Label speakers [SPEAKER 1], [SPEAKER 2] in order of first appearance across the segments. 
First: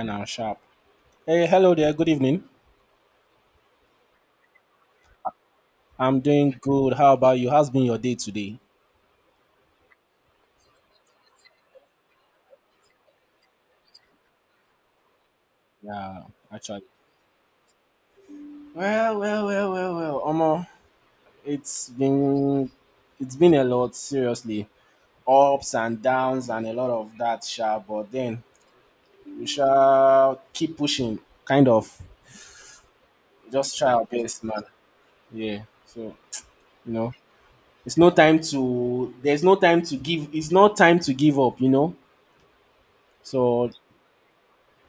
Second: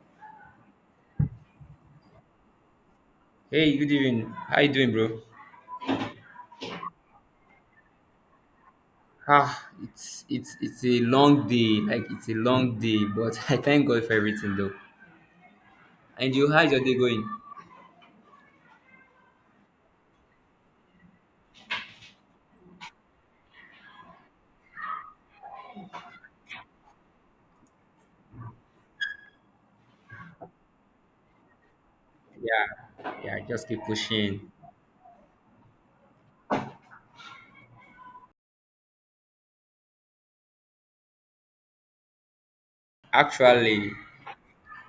[SPEAKER 1] And I'm sharp. Hey, hello there. Good evening.
[SPEAKER 2] Hey, good evening. How you doing, bro?
[SPEAKER 1] I'm doing good. How about you? How's been your day today?
[SPEAKER 2] Ah, it's a long day. Like it's a long day, but I thank God for everything though.
[SPEAKER 1] Yeah,
[SPEAKER 2] And you, how's your
[SPEAKER 1] actually.
[SPEAKER 2] day going?
[SPEAKER 1] Well, well, well, well, well. Omo, it's been it's been a lot, seriously. Ups and downs and a lot of that, sha. But then we shall keep pushing, kind of.
[SPEAKER 2] Yeah, yeah, just
[SPEAKER 1] Just
[SPEAKER 2] keep
[SPEAKER 1] try our best,
[SPEAKER 2] pushing.
[SPEAKER 1] man. Yeah. So you know, it's no time to. There's no time to give. It's not time to give up. You know. So
[SPEAKER 2] Actually,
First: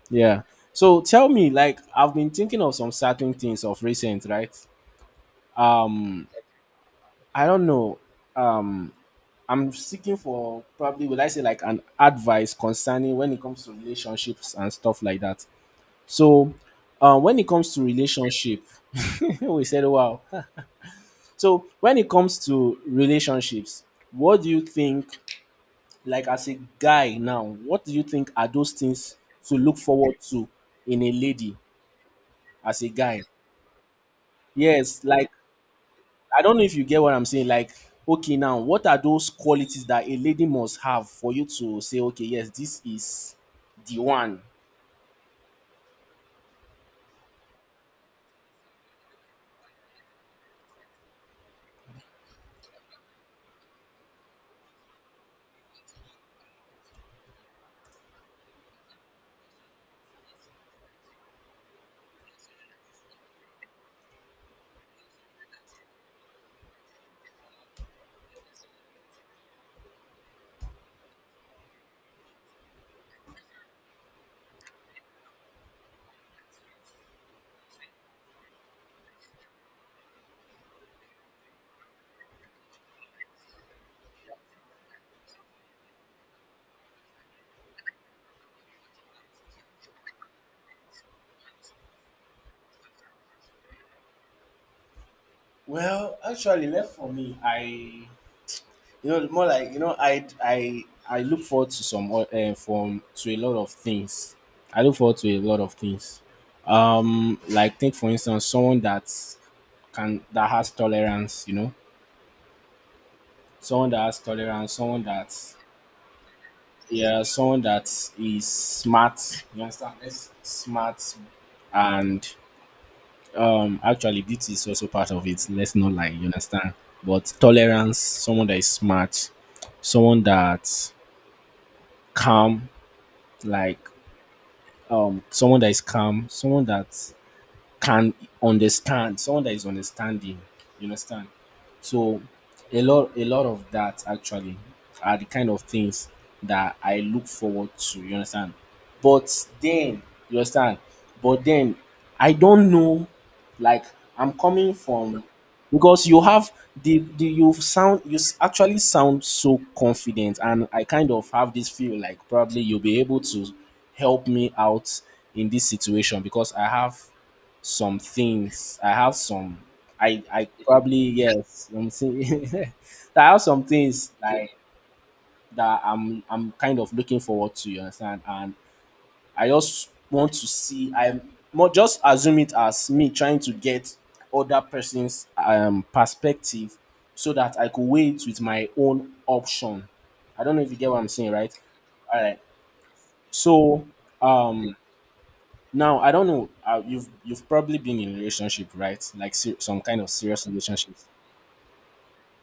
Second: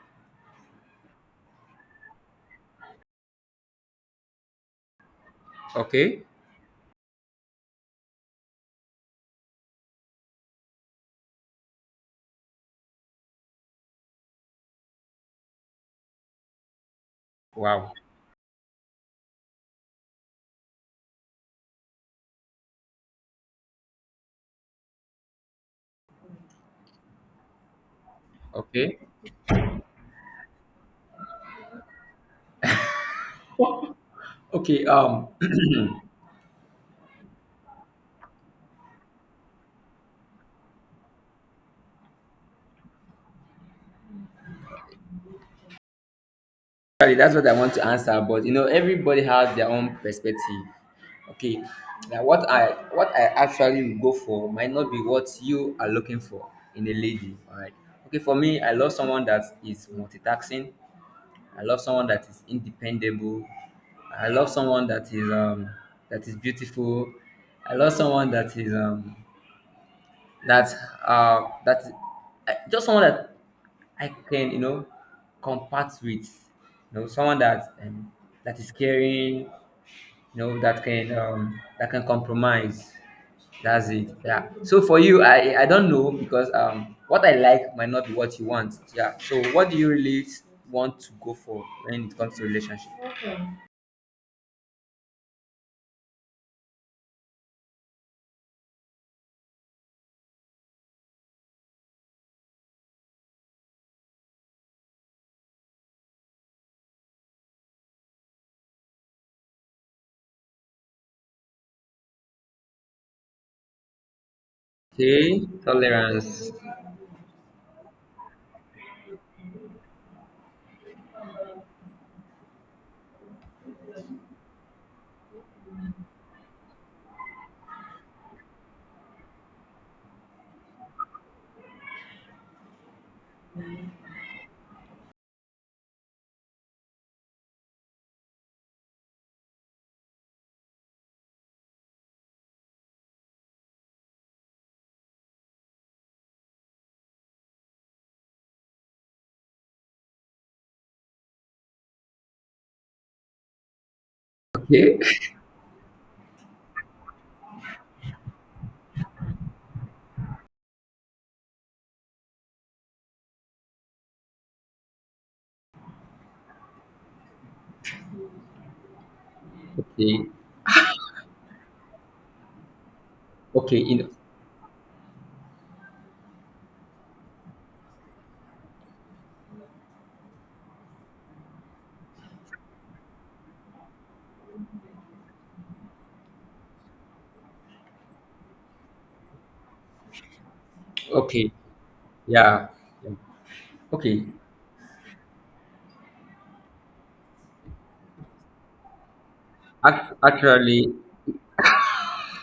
[SPEAKER 1] yeah. So tell me, like, I've been thinking of some certain things of recent, right?
[SPEAKER 2] okay.
[SPEAKER 1] Um, I don't know. Um, I'm seeking for probably would I say like an advice concerning when it comes to relationships and stuff like that. So, when it comes to
[SPEAKER 2] Wow.
[SPEAKER 1] relationship, we said wow. So when it comes to relationships, what do you think? Like as a guy now, what do you think are those
[SPEAKER 2] Okay.
[SPEAKER 1] things to look forward to in a lady as a guy?
[SPEAKER 2] okay,
[SPEAKER 1] Yes,
[SPEAKER 2] um
[SPEAKER 1] like I don't know if you get what I'm saying. Like, okay, now what are those qualities that a lady must have for you to say, okay, yes, this is the one?
[SPEAKER 2] Actually, that's what I want to answer, but you know, everybody has their own perspective. Okay, now what I actually will go for might not be what you are looking for in a lady. All right. Okay, for me, I love someone that is multitasking. I love someone that is independable. I love someone that is beautiful. I love someone that is that that I, just someone that I can, you know, compact with, you know, someone that is caring, you know, that can compromise. That's it. Yeah. So for you, I don't know because what I like might not be what you want. Yeah. So what do you really want to go for when it comes to relationship?
[SPEAKER 1] Well, actually, left for me, I you know more like you know I look forward to some from to a lot of things. I look forward to a lot of things. Like take for instance someone that can that has tolerance. You know, someone that has tolerance. Someone that
[SPEAKER 2] Okay, tolerance.
[SPEAKER 1] yeah, someone that is smart. You understand? Let's smart and actually beauty is also part of it. Let's not lie, you understand? But tolerance, someone that is smart, someone that calm, like someone that is calm, someone that can understand, someone that is understanding, you understand? So a lot of that actually are the kind of things that I look forward to, you understand? But then, you understand? But then I don't know like I'm coming
[SPEAKER 2] Okay,
[SPEAKER 1] from because you have the you sound actually sound so confident and I kind of have this feel like probably you'll be able to help me out in this situation because I have some things. I have some. I
[SPEAKER 2] okay,
[SPEAKER 1] I probably yes. I'm saying I have some
[SPEAKER 2] okay.
[SPEAKER 1] things like that. I'm kind of looking forward to. You understand? And I just want to see. I'm more just assume it as me trying to get other person's perspective so that I could weigh it with my own option. I don't know if you get what I'm saying,
[SPEAKER 2] Okay,
[SPEAKER 1] right? All right.
[SPEAKER 2] yeah. Yeah.
[SPEAKER 1] So
[SPEAKER 2] Okay.
[SPEAKER 1] um now, I don't know. You've probably been in a relationship, right? Like some kind of serious
[SPEAKER 2] Actually,
[SPEAKER 1] relationship.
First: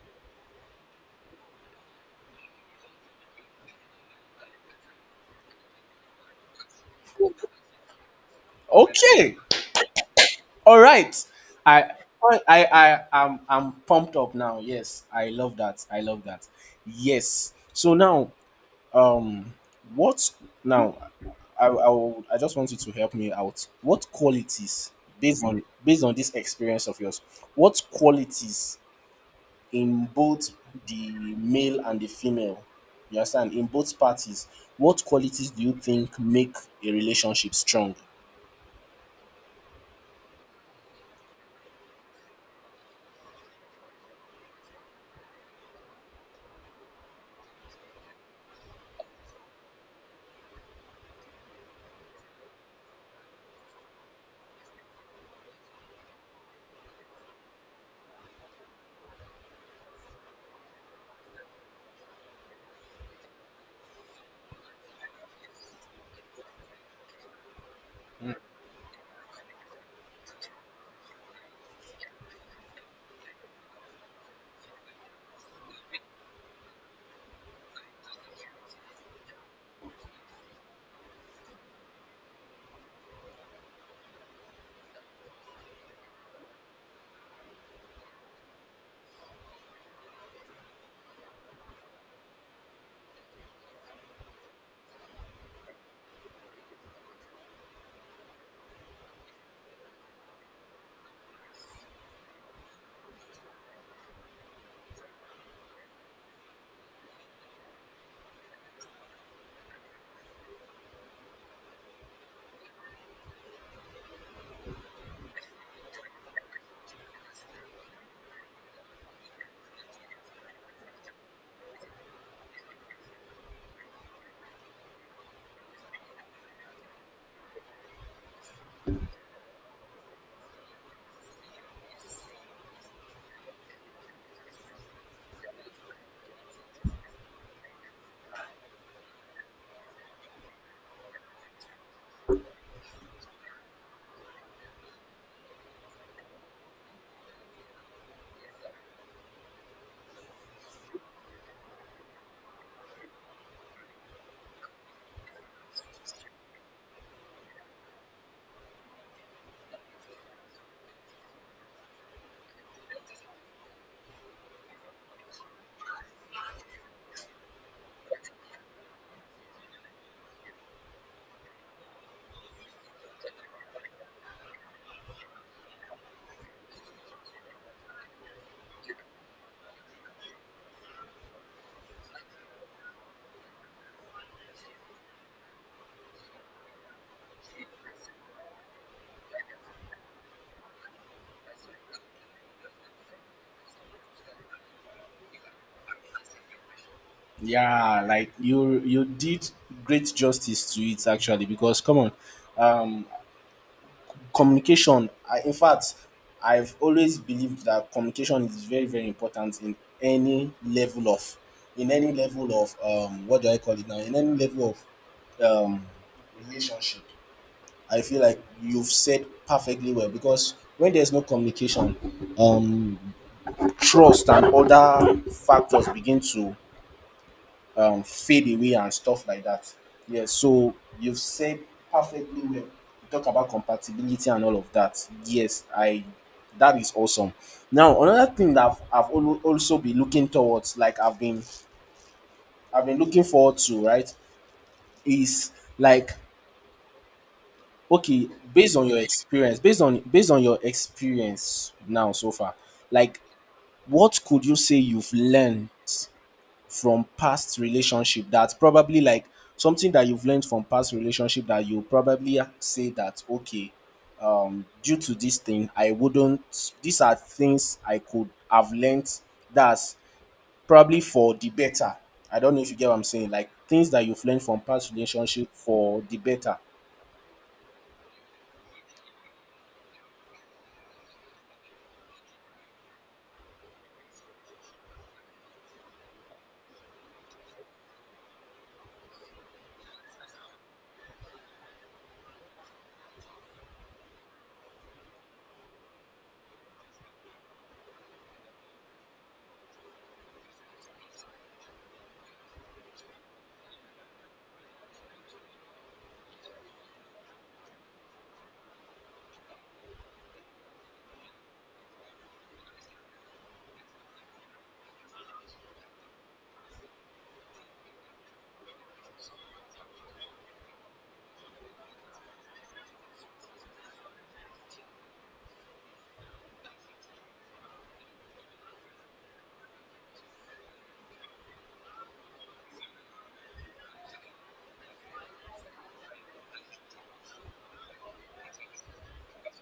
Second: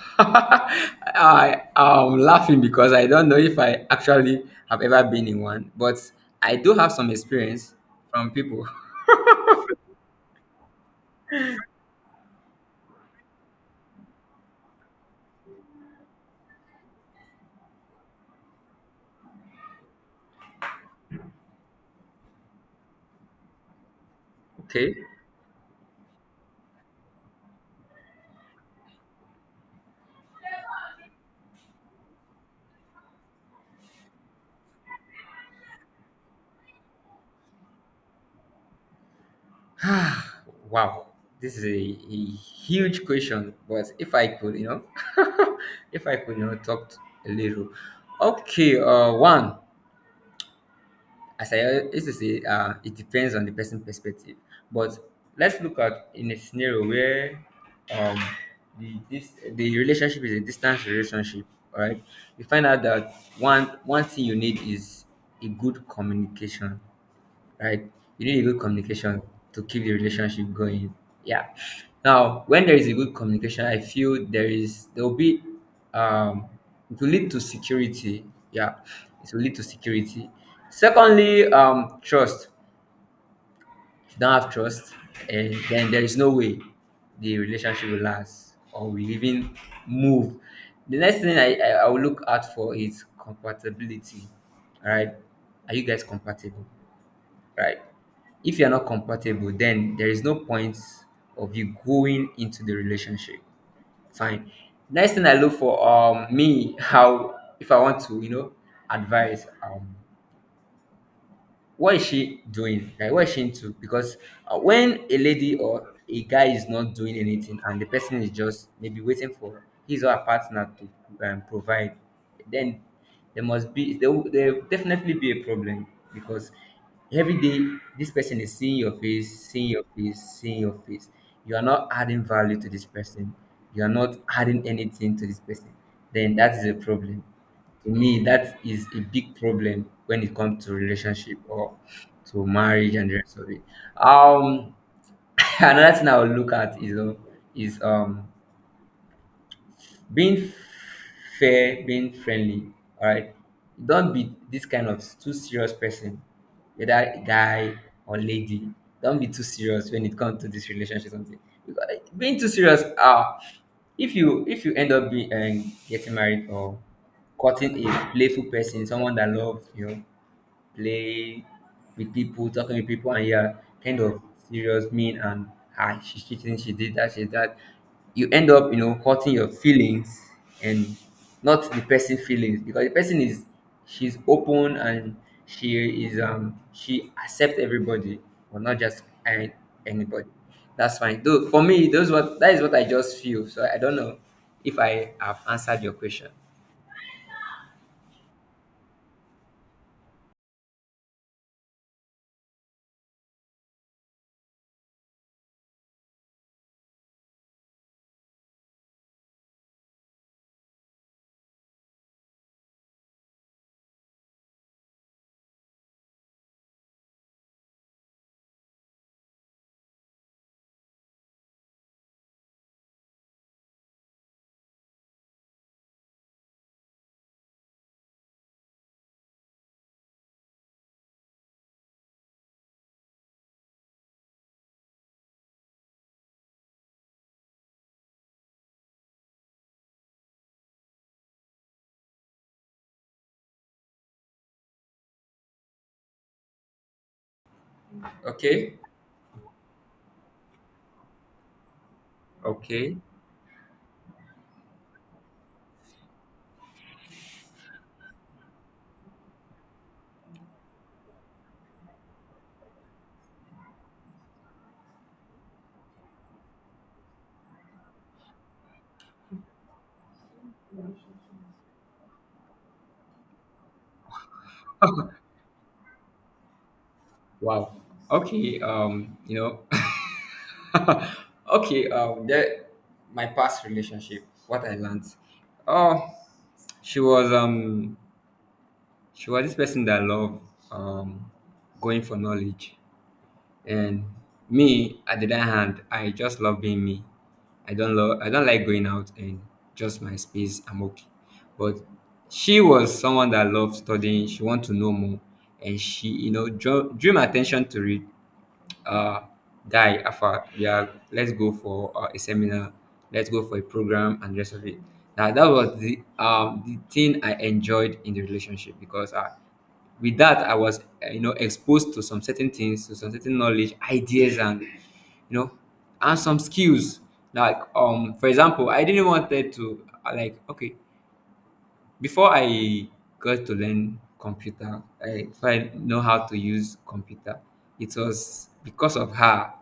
[SPEAKER 2] I am laughing because I don't know if I actually have ever been in one, but I do have some experience from people.
[SPEAKER 1] Okay, all right. I I'm pumped up now. Yes, I love that. I love that. Yes. So now, um, what now? I just want you to help me out. What qualities
[SPEAKER 2] Okay.
[SPEAKER 1] based on based on this experience of yours? What qualities in both the male and the female you understand in both parties what qualities do you think make a relationship strong?
[SPEAKER 2] Wow. This is a huge question, but if I could, you know, if I could, you know, talk a little. Okay. One. As I used to say, it depends on the person perspective. But let's look at in a scenario where um, the relationship is a distance relationship. All right, you find out that one thing you need is a good communication, right? You need a good communication to keep the relationship going. Yeah. Now, when there is a good communication, I feel there will be um it will lead to security. Yeah, it will lead to security. Secondly, trust. If you don't have trust, and then there is no way the relationship will last or will even move. The next thing I will look out for is compatibility. All right. Are you guys compatible, right? If you're not compatible, then there is no point of you going into the relationship. Fine. Next thing I look for, me, how if I want to, you know, advise, what is she doing, like what is she into? Because when a lady or a guy is not doing anything and the person is just maybe waiting for his or her partner to provide, then there must be there will definitely be a problem, because every day this person is seeing your face, seeing your face, seeing your face, you are not adding value to this person, you are not adding anything to this person, then that is a problem. To me, that is a big problem when it comes to relationship or to marriage and the rest of it. um another thing I will look at is, you know, is being fair, being friendly. All right, don't be this kind of too serious person, whether guy or lady. Don't be too serious when it comes to this relationship or something, because being too serious, if you end up being getting married or cutting a playful person, someone that loves you play with people, talking with people, and you're kind of serious, mean, and, ah, she's cheating, she did that, she did that. You end up, you know, hurting your feelings and not the person feelings, because the person is, she's open and she is she accept everybody, but not just anybody. That's fine. Though for me, those what that is what I just feel. So I don't know if I have answered your question.
[SPEAKER 1] Yeah, like you did great justice to it actually because come on, um, communication. I, in fact, I've always believed that communication is very very important in any level of, in any level of what do I call it now? In any level of um, relationship. I feel like you've said perfectly well because when there's no communication, um, trust and other factors begin to fade away and stuff like that. Yeah, so you've said perfectly well. You talk about compatibility and all of that. Yes, I. That is awesome. Now, another thing that also been looking towards, like I've been looking forward to, right, is like okay, based
[SPEAKER 2] Okay.
[SPEAKER 1] on your experience, based on based on your experience now so far,
[SPEAKER 2] Okay.
[SPEAKER 1] like what could you say you've learned from past relationship that probably like something that you've learned from past relationship that you probably say that okay, due to this thing, I wouldn't. These are things I could have learned that's probably for the better. I don't know if you get what I'm saying. Like things that you've learned from past relationship for the better.
[SPEAKER 2] Wow. Okay. You know. okay. That my past relationship. What I learned. Oh, she was um. She was this person that loved um, going for knowledge, and me at the other hand, I just love being me. I don't love. I don't like going out, and just my space, I'm okay. But she was someone that loved studying. She wanted to know more, and she, you know, drew my attention to it. uh, guy, Alpha, yeah, let's go for a seminar, let's go for a program, and the rest of it. Now, that was the thing I enjoyed in the relationship, because I, with that, I was, you know, exposed to some certain things, to some certain knowledge, ideas, and, you know, and some skills. Like, for example, I didn't want it to, like, okay, before I got to learn computer, I so I know how to use computer. It was because of her.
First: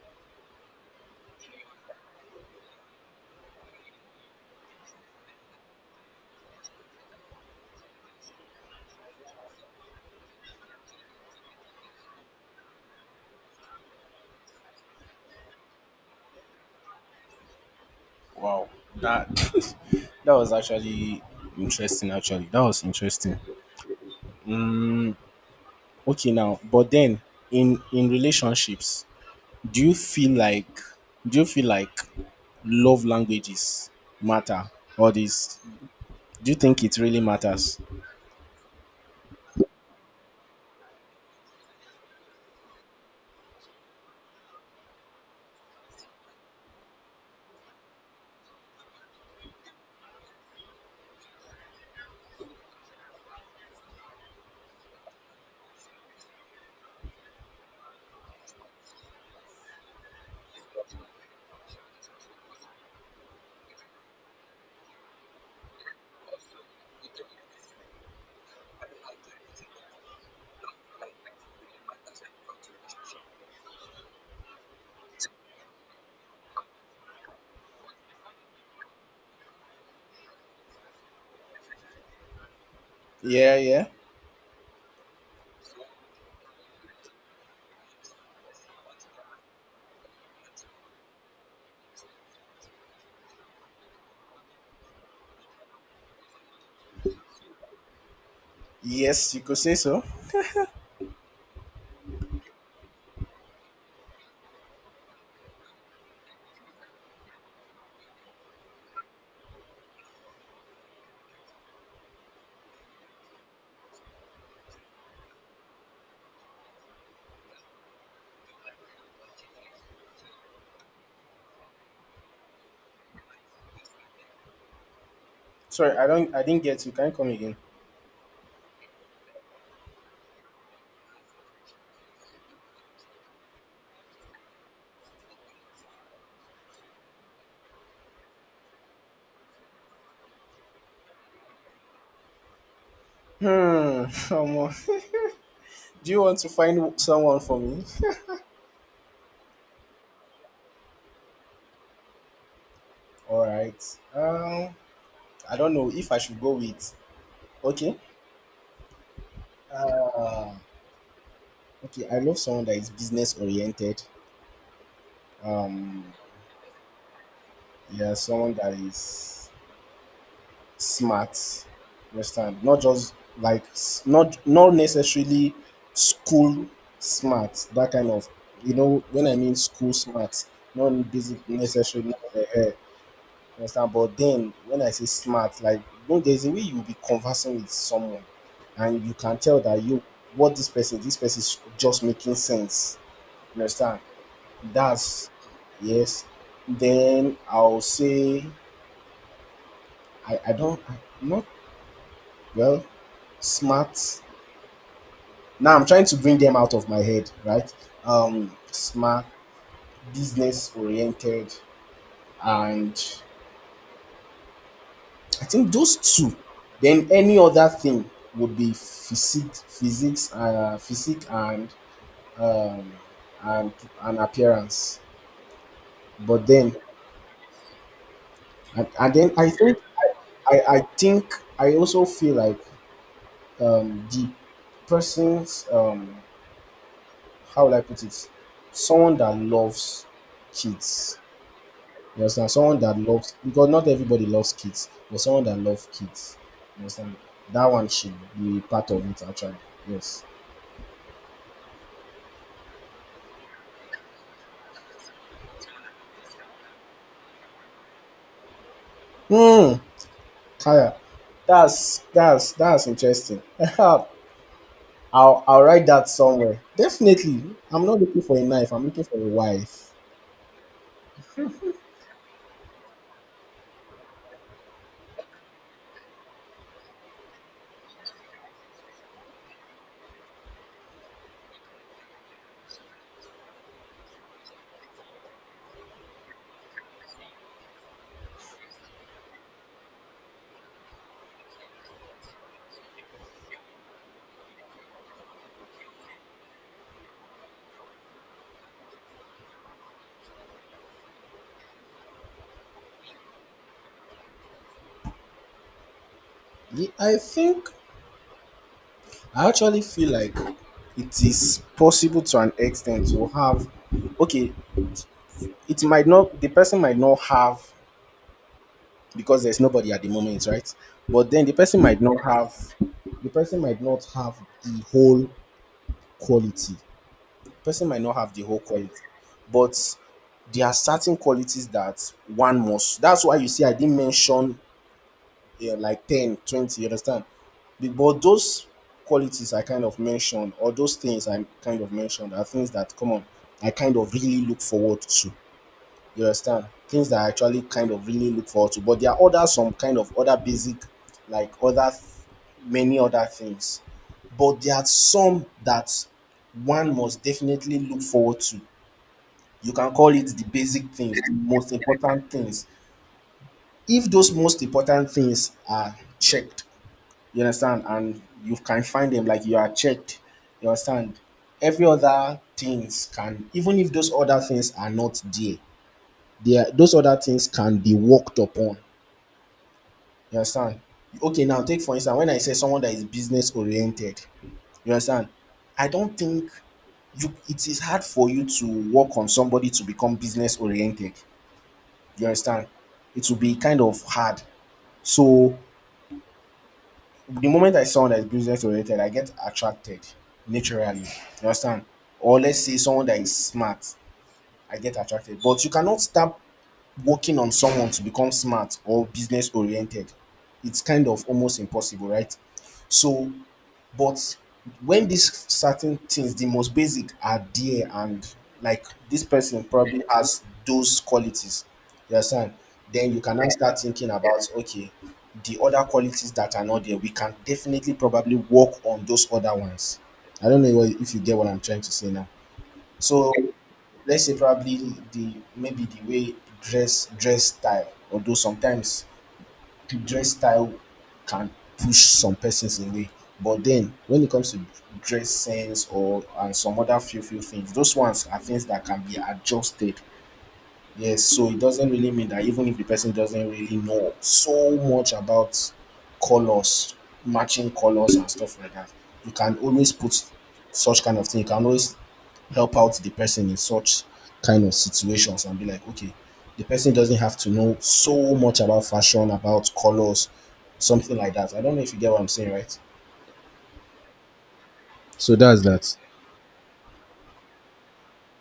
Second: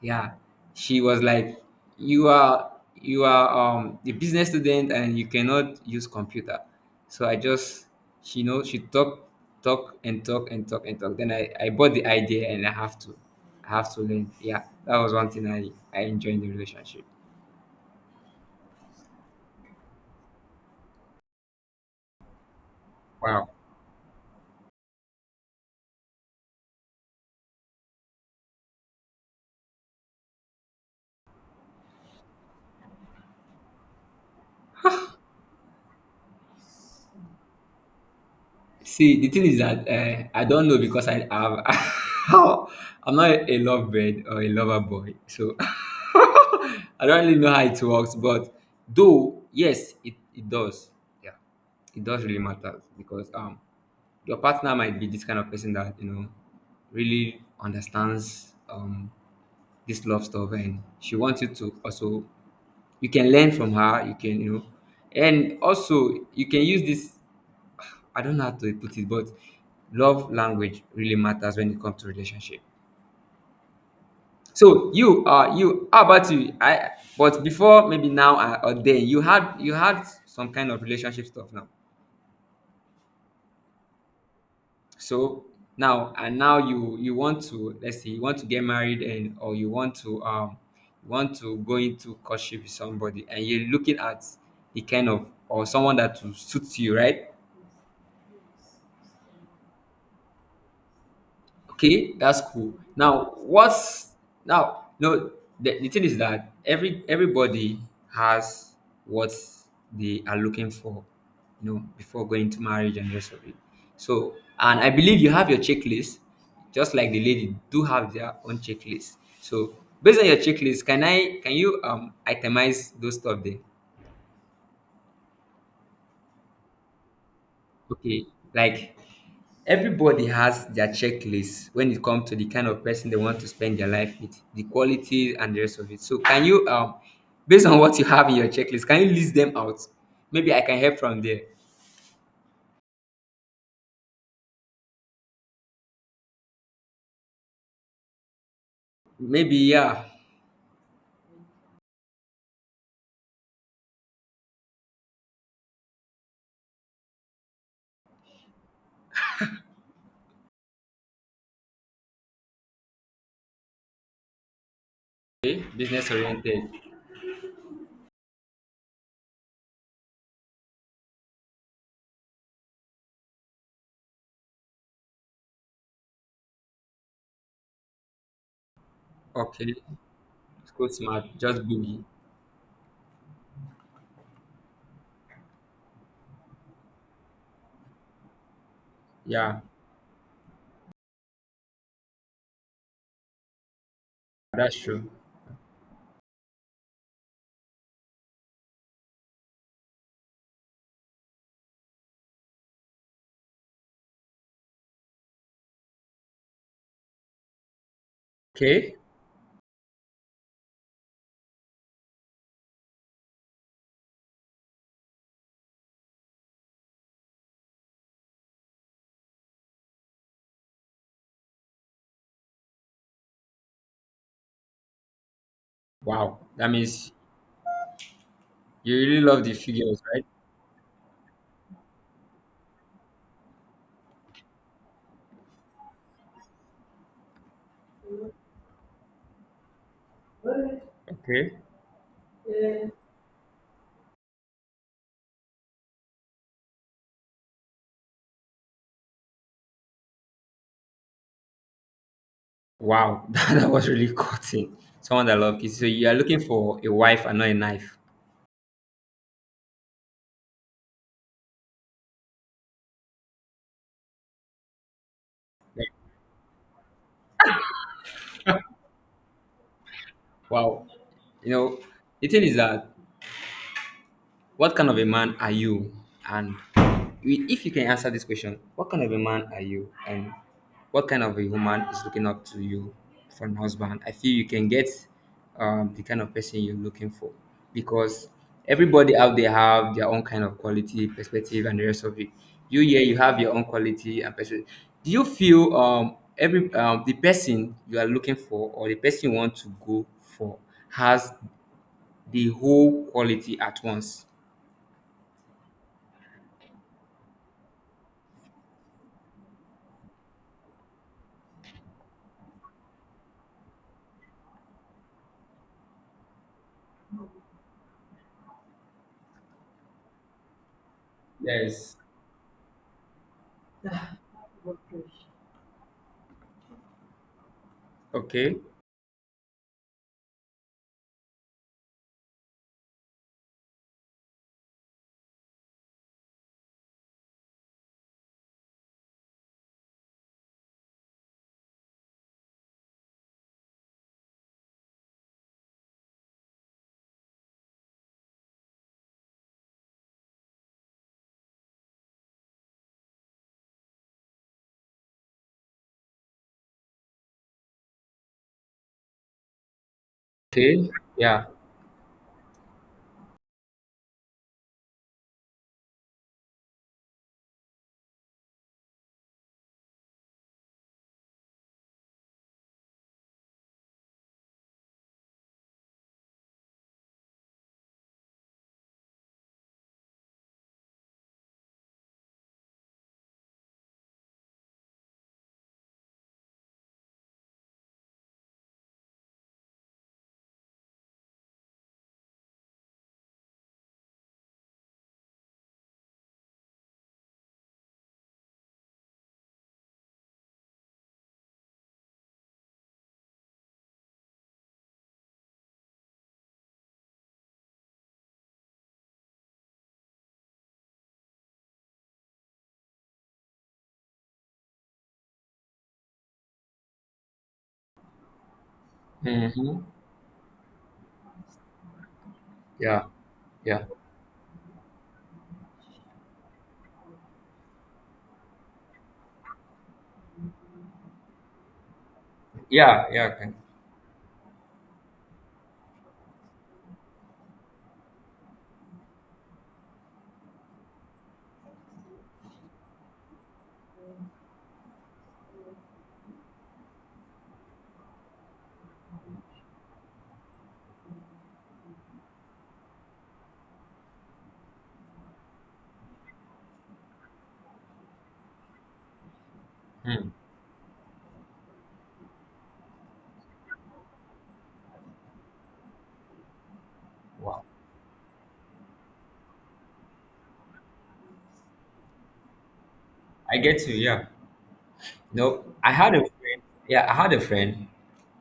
[SPEAKER 2] Yeah, she was like, "You are you are a business student and you cannot use computer." So I just, she know, she talk and talk and talk and talk. Then I bought the idea and I have to learn. Yeah, that was one thing I enjoyed in the relationship.
[SPEAKER 1] Wow, that that was actually interesting. Actually, that was interesting.
[SPEAKER 2] Wow.
[SPEAKER 1] Okay, now, but then in relationships, do you feel like do you feel like love languages matter? Or this? Do you think it really matters?
[SPEAKER 2] See, the thing is that, I don't know because I have I'm not a lovebird or a lover boy, so I don't really know how it works. But though, yes, it does. Yeah, it does really matter because, your partner might be this kind of person that, you know, really understands this love stuff, and she wants you to also, you can learn from her. You can, you know, and also you can use this, I don't know how to put it, but love language really matters when it comes to relationship. So you, you, how about you? But before, maybe now or then, you had some kind of relationship stuff now.
[SPEAKER 1] Yeah, yeah.
[SPEAKER 2] So now, and now you want to, let's say you want to get married, and or you want to go into courtship with somebody, and you're looking at the kind of, or someone that will suit you, right?
[SPEAKER 1] Yes, you could say so.
[SPEAKER 2] Okay, that's cool. Now, what's now? No, the thing is that every everybody has what they are looking for, you know, before going to marriage and rest of it. So, and I believe you have your checklist, just like the lady do have their own checklist. So, based on your checklist, can you, itemize those stuff there?
[SPEAKER 1] Sorry, I don't. I didn't get you. Can you come again?
[SPEAKER 2] Okay, like everybody has their checklist when it comes to the kind of person they want to spend their life with, the qualities and the rest of it. So, can you, based on what you have in your checklist, can you list them out? Maybe I can help from there.
[SPEAKER 1] Hmm. Omo. Do you want to find someone for me?
[SPEAKER 2] Maybe yeah,
[SPEAKER 1] All right. Um, I don't know if I should go with. Okay. Okay, I love someone that is business oriented.
[SPEAKER 2] okay,
[SPEAKER 1] Um,
[SPEAKER 2] business oriented.
[SPEAKER 1] yeah, someone that is smart. Understand? Not just like not not necessarily school smart. That kind of you know when I mean
[SPEAKER 2] Okay,
[SPEAKER 1] school smart,
[SPEAKER 2] school
[SPEAKER 1] not
[SPEAKER 2] smart,
[SPEAKER 1] basic
[SPEAKER 2] just boogie.
[SPEAKER 1] necessarily. Understand? But then when I say smart, like no, there's a way you will be conversing with someone, and you can tell
[SPEAKER 2] Yeah,
[SPEAKER 1] that you what this person is just making sense. You understand?
[SPEAKER 2] that's true.
[SPEAKER 1] That's yes. Then I'll say I don't I, not well smart. Now I'm trying to bring them out of my head, right?
[SPEAKER 2] Okay.
[SPEAKER 1] Smart, business oriented, and I think those two. Then any other thing would be physique um, and and appearance.
[SPEAKER 2] Wow,
[SPEAKER 1] But
[SPEAKER 2] that
[SPEAKER 1] then
[SPEAKER 2] means you
[SPEAKER 1] and
[SPEAKER 2] really
[SPEAKER 1] then
[SPEAKER 2] love
[SPEAKER 1] I
[SPEAKER 2] the
[SPEAKER 1] think
[SPEAKER 2] figures, right?
[SPEAKER 1] I think I also feel like the person's how will I put it? Someone that loves kids.
[SPEAKER 2] Okay.
[SPEAKER 1] You understand? Someone that loves because not everybody loves kids, but someone that loves kids. You understand? That one should be part of it actually. Yes.
[SPEAKER 2] Wow, that was really cutting. Someone that love kids. So you are looking for a wife and not a knife.
[SPEAKER 1] Hmm. Kaya. That's interesting. I'll write that somewhere. Definitely. I'm not looking for a knife. I'm looking for a wife.
[SPEAKER 2] Wow. You know, the thing is that, what kind of a man are you? And if you can answer this question, what kind of a man are you? And what kind of a woman is looking up to you for an husband? I feel you can get, the kind of person you're looking for, because everybody out there have their own kind of quality, perspective, and the rest of it. You here, you have your own quality and perspective. Do you feel every, the person you are looking for or the person you want to go for has the whole quality at once?
[SPEAKER 1] I think I actually feel like it is possible to an extent to have okay, it might not the person might not have because there's nobody at the moment, right? But then the person
[SPEAKER 2] Yes.
[SPEAKER 1] might not have the person might not have the whole quality. Person might not have the
[SPEAKER 2] Okay.
[SPEAKER 1] whole quality. But there are certain qualities that one must. That's why you see I didn't mention yeah, like 10, 20. You understand? But those qualities I kind of mentioned, or those things I kind of mentioned, are things that, come on, I kind of really look forward to. You understand? Things that I actually kind of really look forward to. But there are other, some kind of other basic, like other, many other things. But there are some that one must definitely look forward to. You can call it the basic
[SPEAKER 2] Okay.
[SPEAKER 1] things, the
[SPEAKER 2] Yeah.
[SPEAKER 1] most important things. If those most important things are checked, you understand? And you can find them like you are checked. You understand? Every other things can, even if those other things are not there, they are, those other things can be worked upon. You understand? Okay, now take for instance when I say someone that is business oriented. You understand? I don't think you it is hard for you to work on somebody to become business oriented. You understand? It will be kind of hard. So the moment I saw someone that is business oriented, I get attracted naturally. You understand? Or let's say someone that is smart, I get attracted. But you cannot start working on someone to become smart or business oriented. It's kind of almost impossible, right? So but when these certain things, the most basic are there, and like this person
[SPEAKER 2] Mm-hmm.
[SPEAKER 1] probably has those qualities, you understand?
[SPEAKER 2] Yeah.
[SPEAKER 1] Then you can now start
[SPEAKER 2] Yeah.
[SPEAKER 1] thinking about okay, the other qualities that are not there, we can definitely probably work on those other ones. I don't know if you get what I'm trying to say now.
[SPEAKER 2] Yeah.
[SPEAKER 1] So
[SPEAKER 2] Yeah. Okay.
[SPEAKER 1] let's say probably the maybe the way dress style, although sometimes the dress style can push some persons away. But then when it comes to dress sense or and some other few things, those ones are things that can be adjusted. Yes, so it doesn't really mean that even if the person doesn't really know so much about colors, matching colors and stuff like that, you can always put
[SPEAKER 2] Hmm.
[SPEAKER 1] such kind of thing. You can always help out the person in such kind of situations and be like, okay, the person doesn't have to
[SPEAKER 2] Wow.
[SPEAKER 1] know so much about fashion, about colors, something like that. I don't know if you get what I'm saying, right?
[SPEAKER 2] I get you. Yeah.
[SPEAKER 1] So that's
[SPEAKER 2] No, I
[SPEAKER 1] that.
[SPEAKER 2] had a friend. Yeah, I had a friend.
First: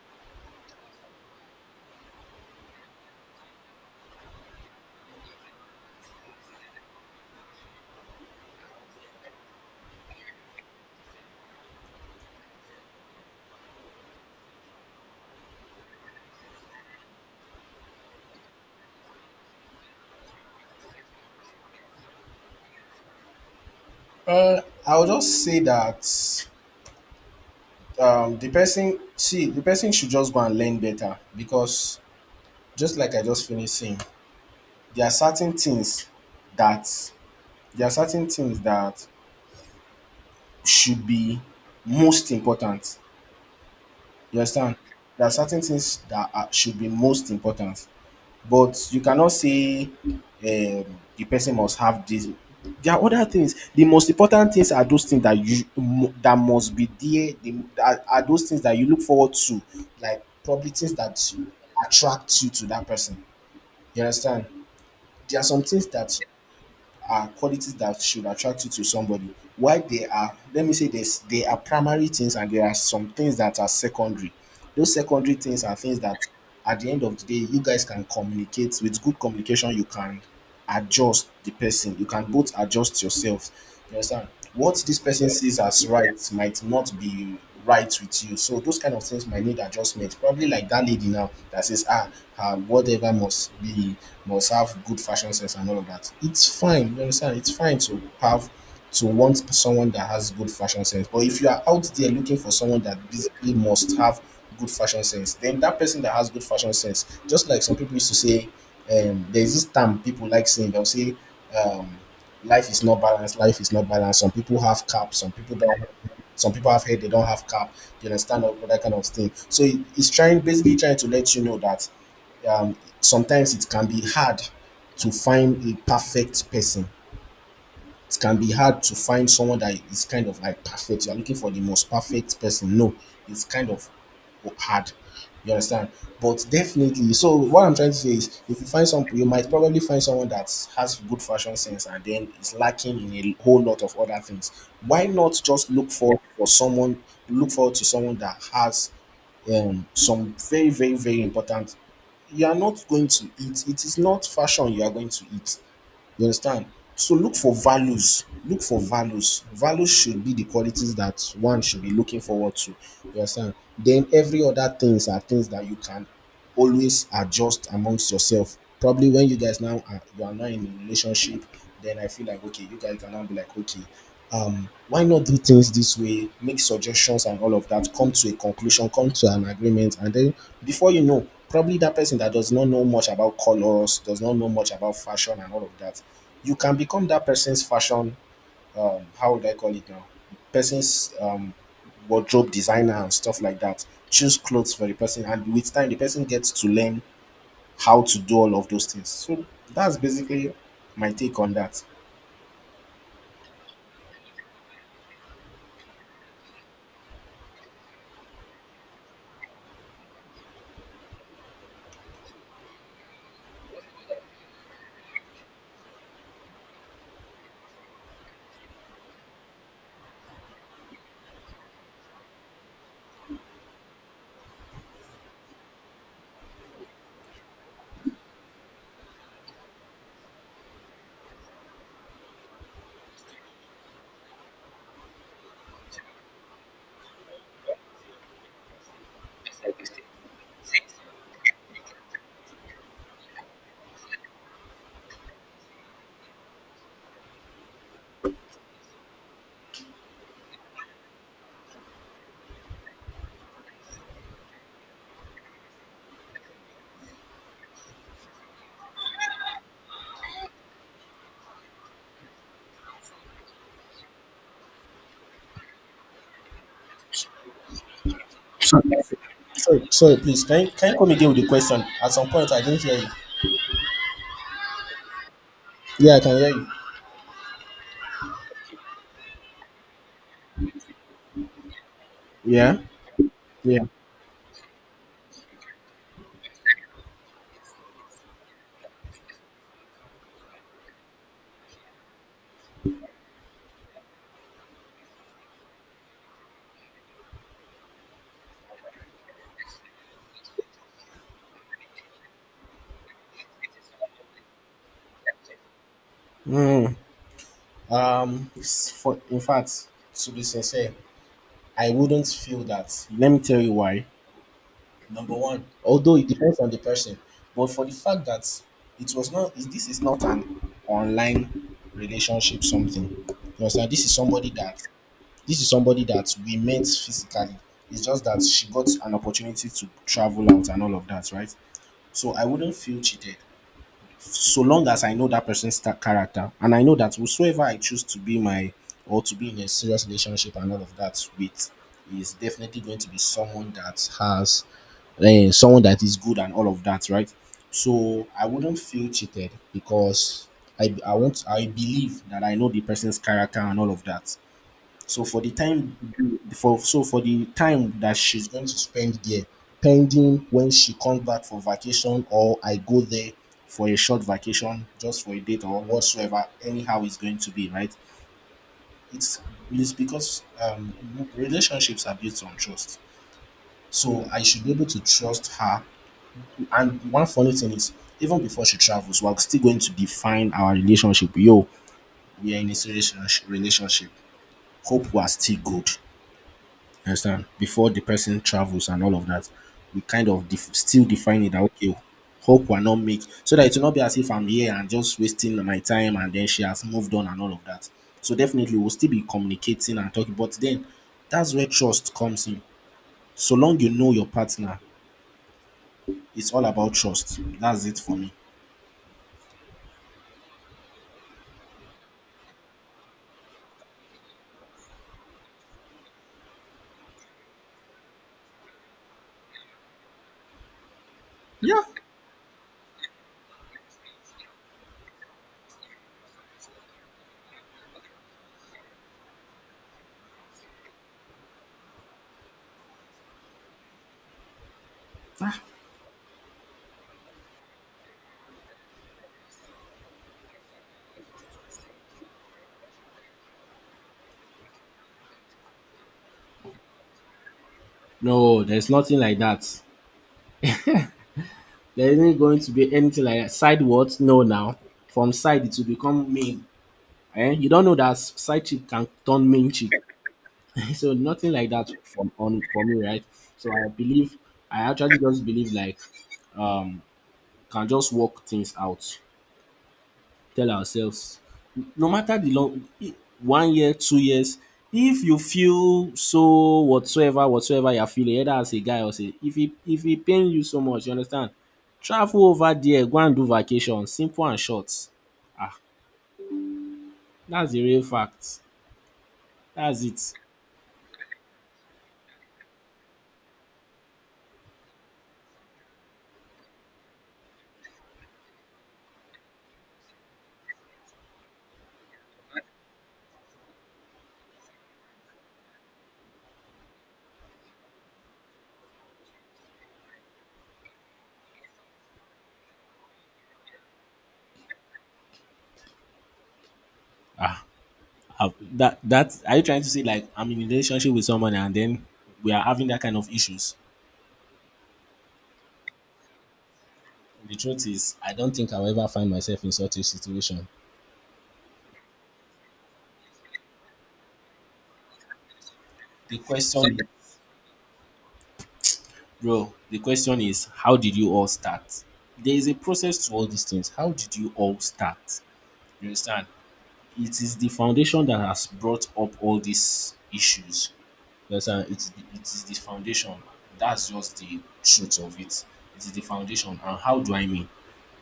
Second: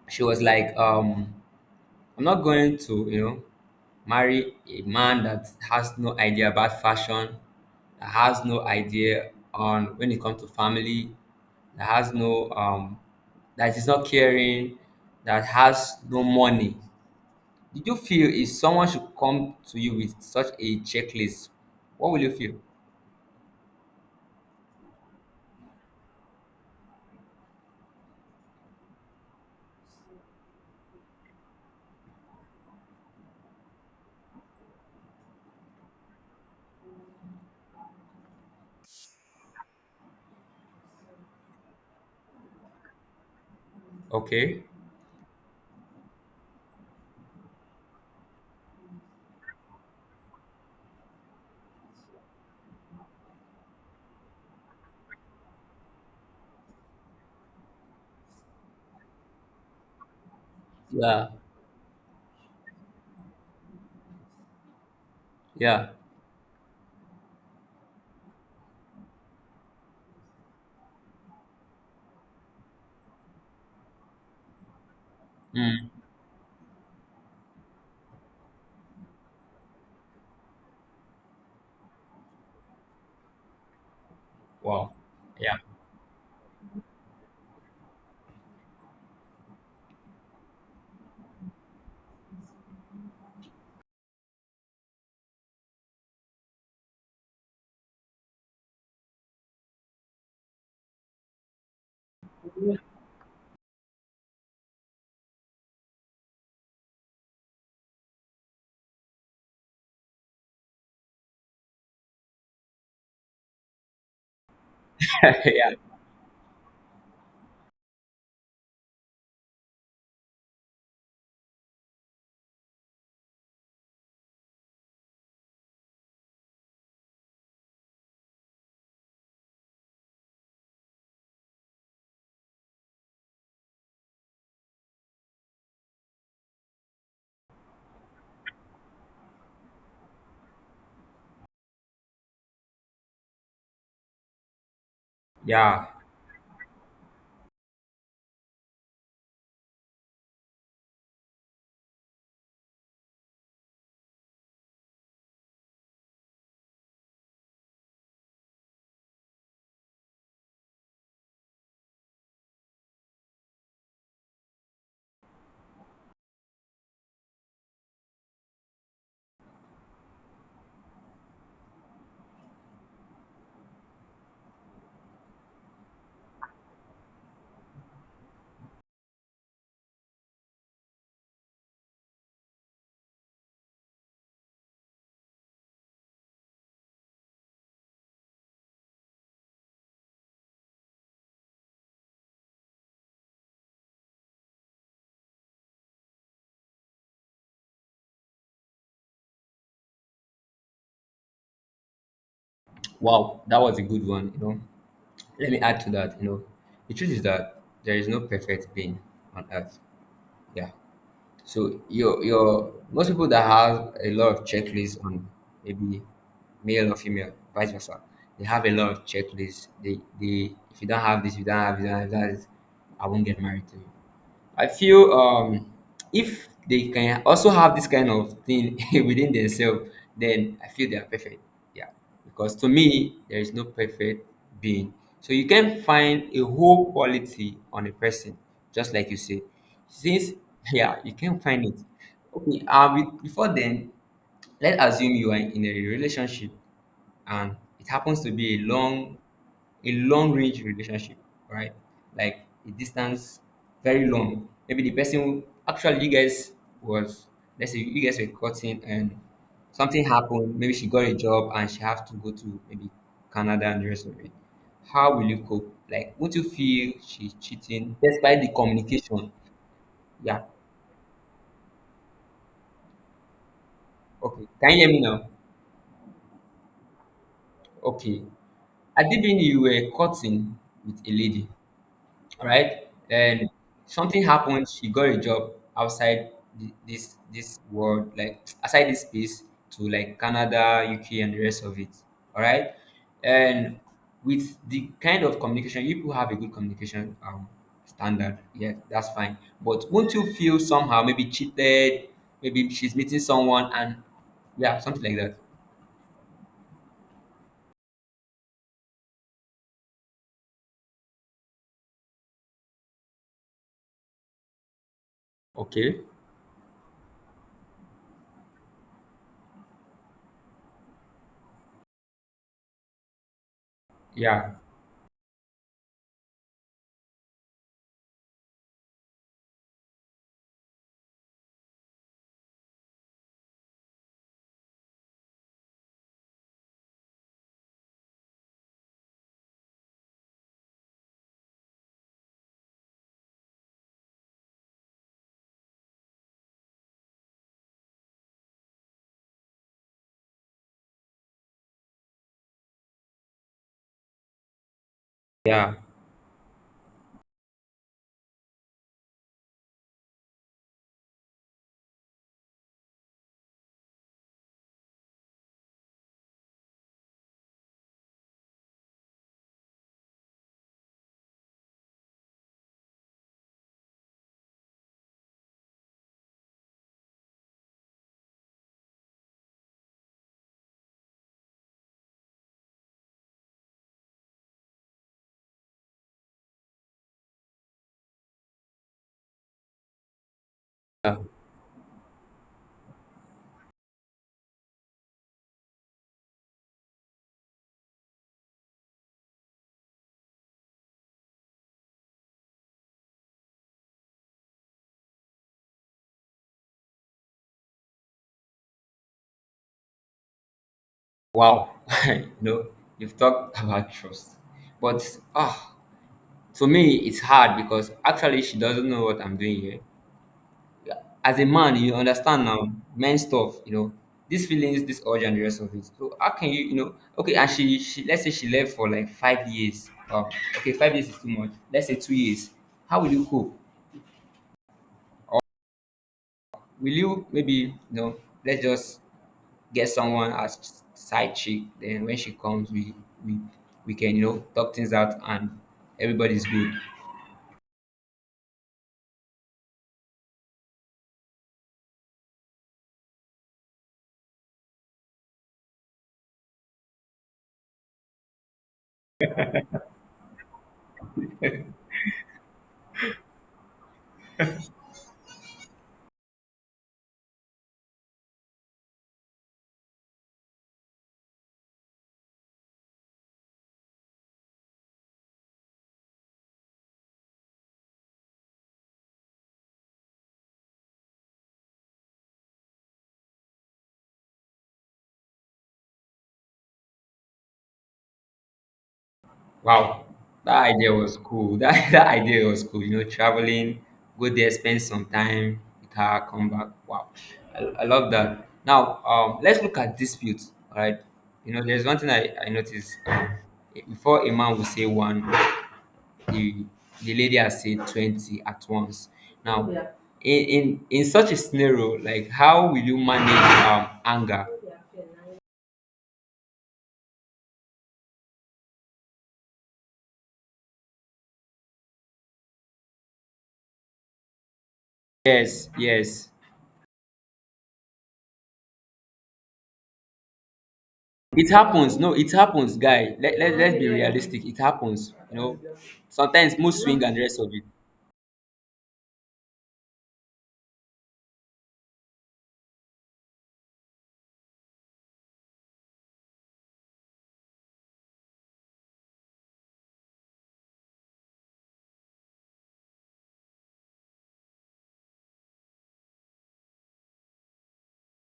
[SPEAKER 2] She was like, I'm not going to, you know, marry a man that has no idea about fashion, that has no idea on when it comes to family, that has no that is not caring, that has no money. Did you feel if someone should come to you with such a checklist, what will you feel?
[SPEAKER 1] Uh, I'll just say that the person, see, the person should just go and learn better because just like I just finished saying, there are certain things that there are certain things that should be most important. You
[SPEAKER 2] Okay.
[SPEAKER 1] understand? There are certain things that are, should be most important, but you cannot say the person must have this. There are other things. The most important things are those things that that must be there. Are those things that you look forward to, like probably things that
[SPEAKER 2] Yeah.
[SPEAKER 1] attract you to that person. You understand? There are some things
[SPEAKER 2] Yeah.
[SPEAKER 1] that are qualities that should attract you to somebody. Why they are, let me say this, they are primary things and there are some things that are secondary. Those secondary things are
[SPEAKER 2] Mm.
[SPEAKER 1] things that at the end of the day, you guys can communicate. With good communication, you can adjust the person, you can both adjust yourself. You understand? What
[SPEAKER 2] Wow.
[SPEAKER 1] this person
[SPEAKER 2] Yeah.
[SPEAKER 1] sees as right might not be right with you, so those kind of things might need adjustment. Probably like that lady now that says, ah, her whatever must be, must have good fashion sense and all of that, it's fine. You understand? It's fine to have, to want someone that has good fashion sense. But if you are out there looking for someone that basically must have good fashion sense, then that person that has good fashion sense, just like some people used to say, there's this term people like saying, they'll say, um, life is not balanced, life is not balanced. Some people have cap, some people
[SPEAKER 2] yeah.
[SPEAKER 1] don't. Some people have head, they don't have cap. You understand all that kind of thing. So it's trying, basically trying to let you know that sometimes it can be hard to find a perfect person. It can be hard to find someone that is kind of like perfect. You're looking for the most perfect person. No, it's kind of hard. You understand? But definitely, so what I'm trying to say is, if you find some, you might probably find someone that has good fashion sense and then is lacking in a whole lot of other things. Why not just
[SPEAKER 2] Yeah.
[SPEAKER 1] look for someone, look forward to someone that has some very, very, very important. You are not going to eat. It is not fashion you are going to eat. You understand? So look for values. Look for values. Values should be the qualities that one should be looking forward to. You understand? Then every other things are things that you can always adjust amongst yourself. Probably when you guys now you are now in a relationship, then I feel like, okay, you guys can now be like, okay, why not do things this way? Make suggestions and all of that. Come to a conclusion, come to an agreement, and then before you know, probably that person that does not know much about colors, does not know much about fashion and all of that, you can become that person's fashion, how would I call it now? Person's, wardrobe designer and stuff like that. Choose clothes for the person, and with time, the person gets to learn how to do all of those things. So that's basically my take on that.
[SPEAKER 2] Wow. That was a good one. You know, let me add to that. You know, the truth is that there is no perfect being on earth. Yeah. So your most people that have a lot of checklists on maybe male or female, vice versa, they have a lot of checklists. They if you don't have this, you don't have that, I won't get married to you. I feel, if they can also have this kind of thing within themselves, then I feel they are perfect. Yeah, because to me, there is no perfect being. So you can find a whole quality on a person, just like you say. Since yeah, you can find it. Okay. Before then, let's assume you are in a relationship and it happens to be a long range relationship, right, like a distance, very long. Maybe the person who actually you guys was, let's say you guys were cutting and something happened. Maybe she got a job and she have to go to maybe Canada and the rest of it. How will you cope? Like, won't you feel she's cheating despite the communication?
[SPEAKER 1] Sorry, sorry,
[SPEAKER 2] Yeah.
[SPEAKER 1] please. Can you come again with the question? At some point, I didn't hear you.
[SPEAKER 2] Okay, can you hear me now?
[SPEAKER 1] Yeah, I can hear you.
[SPEAKER 2] Okay, I mean, you were cutting with a lady,
[SPEAKER 1] Yeah,
[SPEAKER 2] right? Then
[SPEAKER 1] yeah.
[SPEAKER 2] something happened. She got a job outside this world, like outside this space, to like Canada, UK, and the rest of it. All right, and with the kind of communication, if you have a good communication standard, yeah, that's fine. But won't you feel somehow maybe cheated? Maybe she's meeting someone, and yeah, something like that.
[SPEAKER 1] Mm. For in fact, to be sincere, I wouldn't feel that. Let me tell you why. Number one,
[SPEAKER 2] Okay.
[SPEAKER 1] although it depends on the person, but for the fact that it was not, this is not an online relationship something. You understand? This is somebody
[SPEAKER 2] Yeah.
[SPEAKER 1] that we met physically. It's just that she got an opportunity to travel out and all of that, right? So I wouldn't feel cheated so long as I know that character, and I know that whosoever I choose to be my, or to be in a serious relationship and all of that with, is definitely going to be someone that has, someone that is good and all of that, right? So I wouldn't feel cheated because I believe that I know the person's character and all of that. So
[SPEAKER 2] Yeah.
[SPEAKER 1] for the time that she's going to spend there, pending when she comes back for vacation or I go there for a short vacation just for a date or whatsoever, anyhow it's going to be, right? It's it's because relationships are built on trust. So I should be able to trust her. And one funny thing is, even before she travels, we're still going to define our relationship. Yo, we are in a serious relationship. Hope we are still good. You understand? Before the person travels and all of that, we kind of still define it that, okay, hope we're not make, so that it will not be as if I'm here and just wasting my time and then she has moved on and all of that. So definitely we'll still be communicating and talking, but then that's where trust comes in. So long you know your partner, it's all about trust. That's it for me.
[SPEAKER 2] Wow, no, you've talked about trust, but ah, to me it's hard because actually she doesn't know what I'm doing here. As a man,
[SPEAKER 1] Yeah.
[SPEAKER 2] you understand now, men stuff, these feelings, this urge and the rest of it. So how can you, okay? And she let's say she left for like 5 years. Wow, okay, 5 years is too much. Let's say 2 years. How will you cope?
[SPEAKER 1] Ah,
[SPEAKER 2] Will you maybe, let's just get someone as side chick. Then when she comes, we we can talk things out and everybody's good.
[SPEAKER 1] no, there's nothing like that. There isn't going to be anything like that. Side what? No, now. From side, it will become main. And you don't know that side chick can turn main chick. So nothing like that from on for me, right? So I believe I actually just believe like um can just work things out, tell ourselves no matter the long, one year, two years, if you feel so whatsoever, whatsoever you're feeling, either as a guy or say if it pain you so much, you understand? Travel over there, go and do vacation, simple and short. Ah, that's the real fact. That's
[SPEAKER 2] Wow,
[SPEAKER 1] it.
[SPEAKER 2] that idea was cool. That idea was cool. You know, traveling, go there, spend some time with her, come back. Wow, I love that. Now, let's look at disputes. All right, there's one thing I noticed. Before a man will say one. the the lady has said 20 at once. Now, in such a scenario, like how will you manage anger?
[SPEAKER 1] Ah, have that are you trying to say like I'm in a relationship with someone and then we are having that kind of issues?
[SPEAKER 2] Yes, yes.
[SPEAKER 1] The truth is, I don't think I'll ever find myself in such a situation.
[SPEAKER 2] It happens. No, it happens, guy. Let's be realistic. It happens,
[SPEAKER 1] The
[SPEAKER 2] sometimes mood
[SPEAKER 1] question,
[SPEAKER 2] swing and the rest of it.
[SPEAKER 1] bro, the question is, how did you all start? There is a process to all these things. How did you all start? You understand? It is the foundation that has brought up all these issues. You understand? It is it is the foundation. That's just the truth of it. It is the foundation. And how do I mean?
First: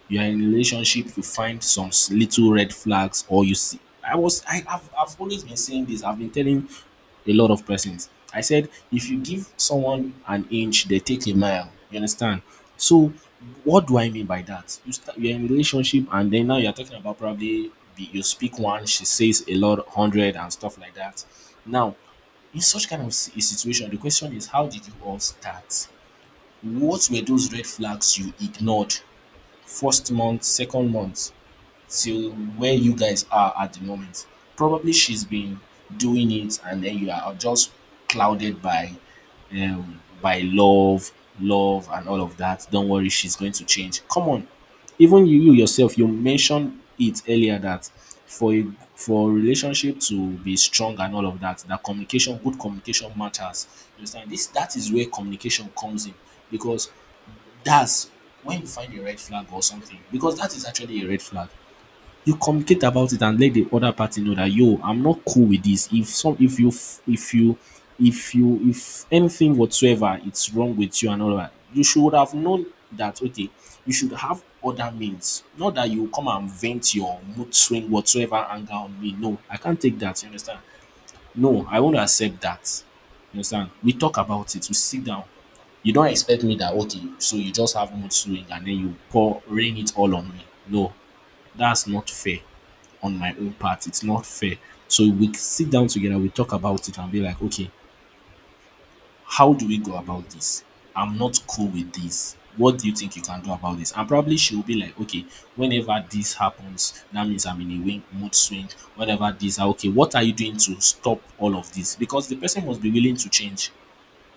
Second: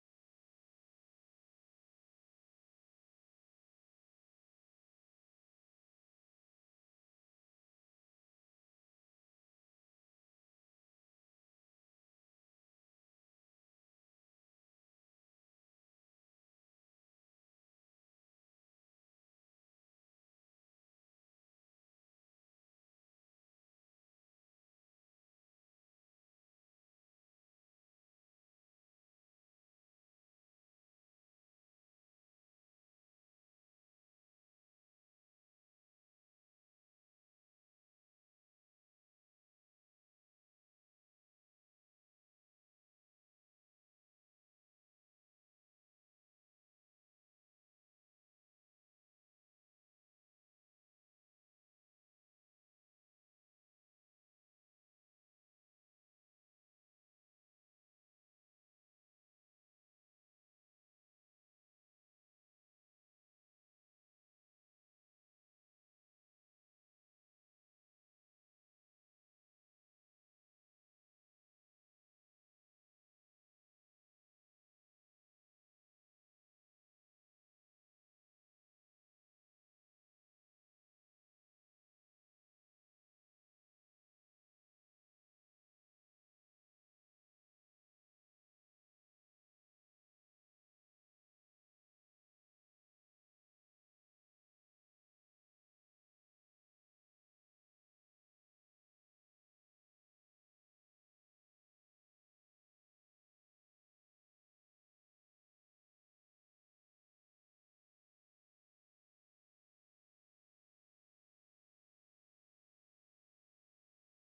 [SPEAKER 1] You are in a relationship, you find some little red flags, or you see. I've always been saying this. I've been telling a lot of persons. I said if you give someone an inch, they take a mile. You understand? So what do I mean by that? You're in a relationship and then now you're talking about probably you speak one, she says a lot hundred and stuff like that. Now, in such kind of a situation, the question is, how did you all start? What were those red flags you ignored? First month, second month, till where you guys are at the moment. Probably she's been doing it, and then you are just clouded by love, love, and all of that. Don't worry, she's going to change. Come on, even you, you yourself, you mentioned it earlier that for a for a relationship to be strong and all of that, that communication, good communication matters. You understand? This that is where communication comes in, because that's when you find a red flag or something, because that is actually a red flag. You communicate about it and let the other party know that, yo, I'm not cool with this. If you, if anything whatsoever it's wrong with you and all that, you should have known that, okay, you should have other means. Not that you come and vent your mood swing, whatsoever anger on me. No, I can't take that. You understand? No, I won't accept that. You understand? We talk about it, we sit down. You don't expect me that, okay, so you just have mood swing and then you pour, rain it all on me. No, that's not fair. On my own part, it's not fair. So we sit down together, we talk about it and be like, okay, how do we go about this? I'm not cool with this. What do you think you can do about this? And probably she will be like, okay, whenever this happens, that means I'm in a wing, mood swing. Whenever this, ah, okay, what are you doing to stop all of this? Because the person must be willing to change,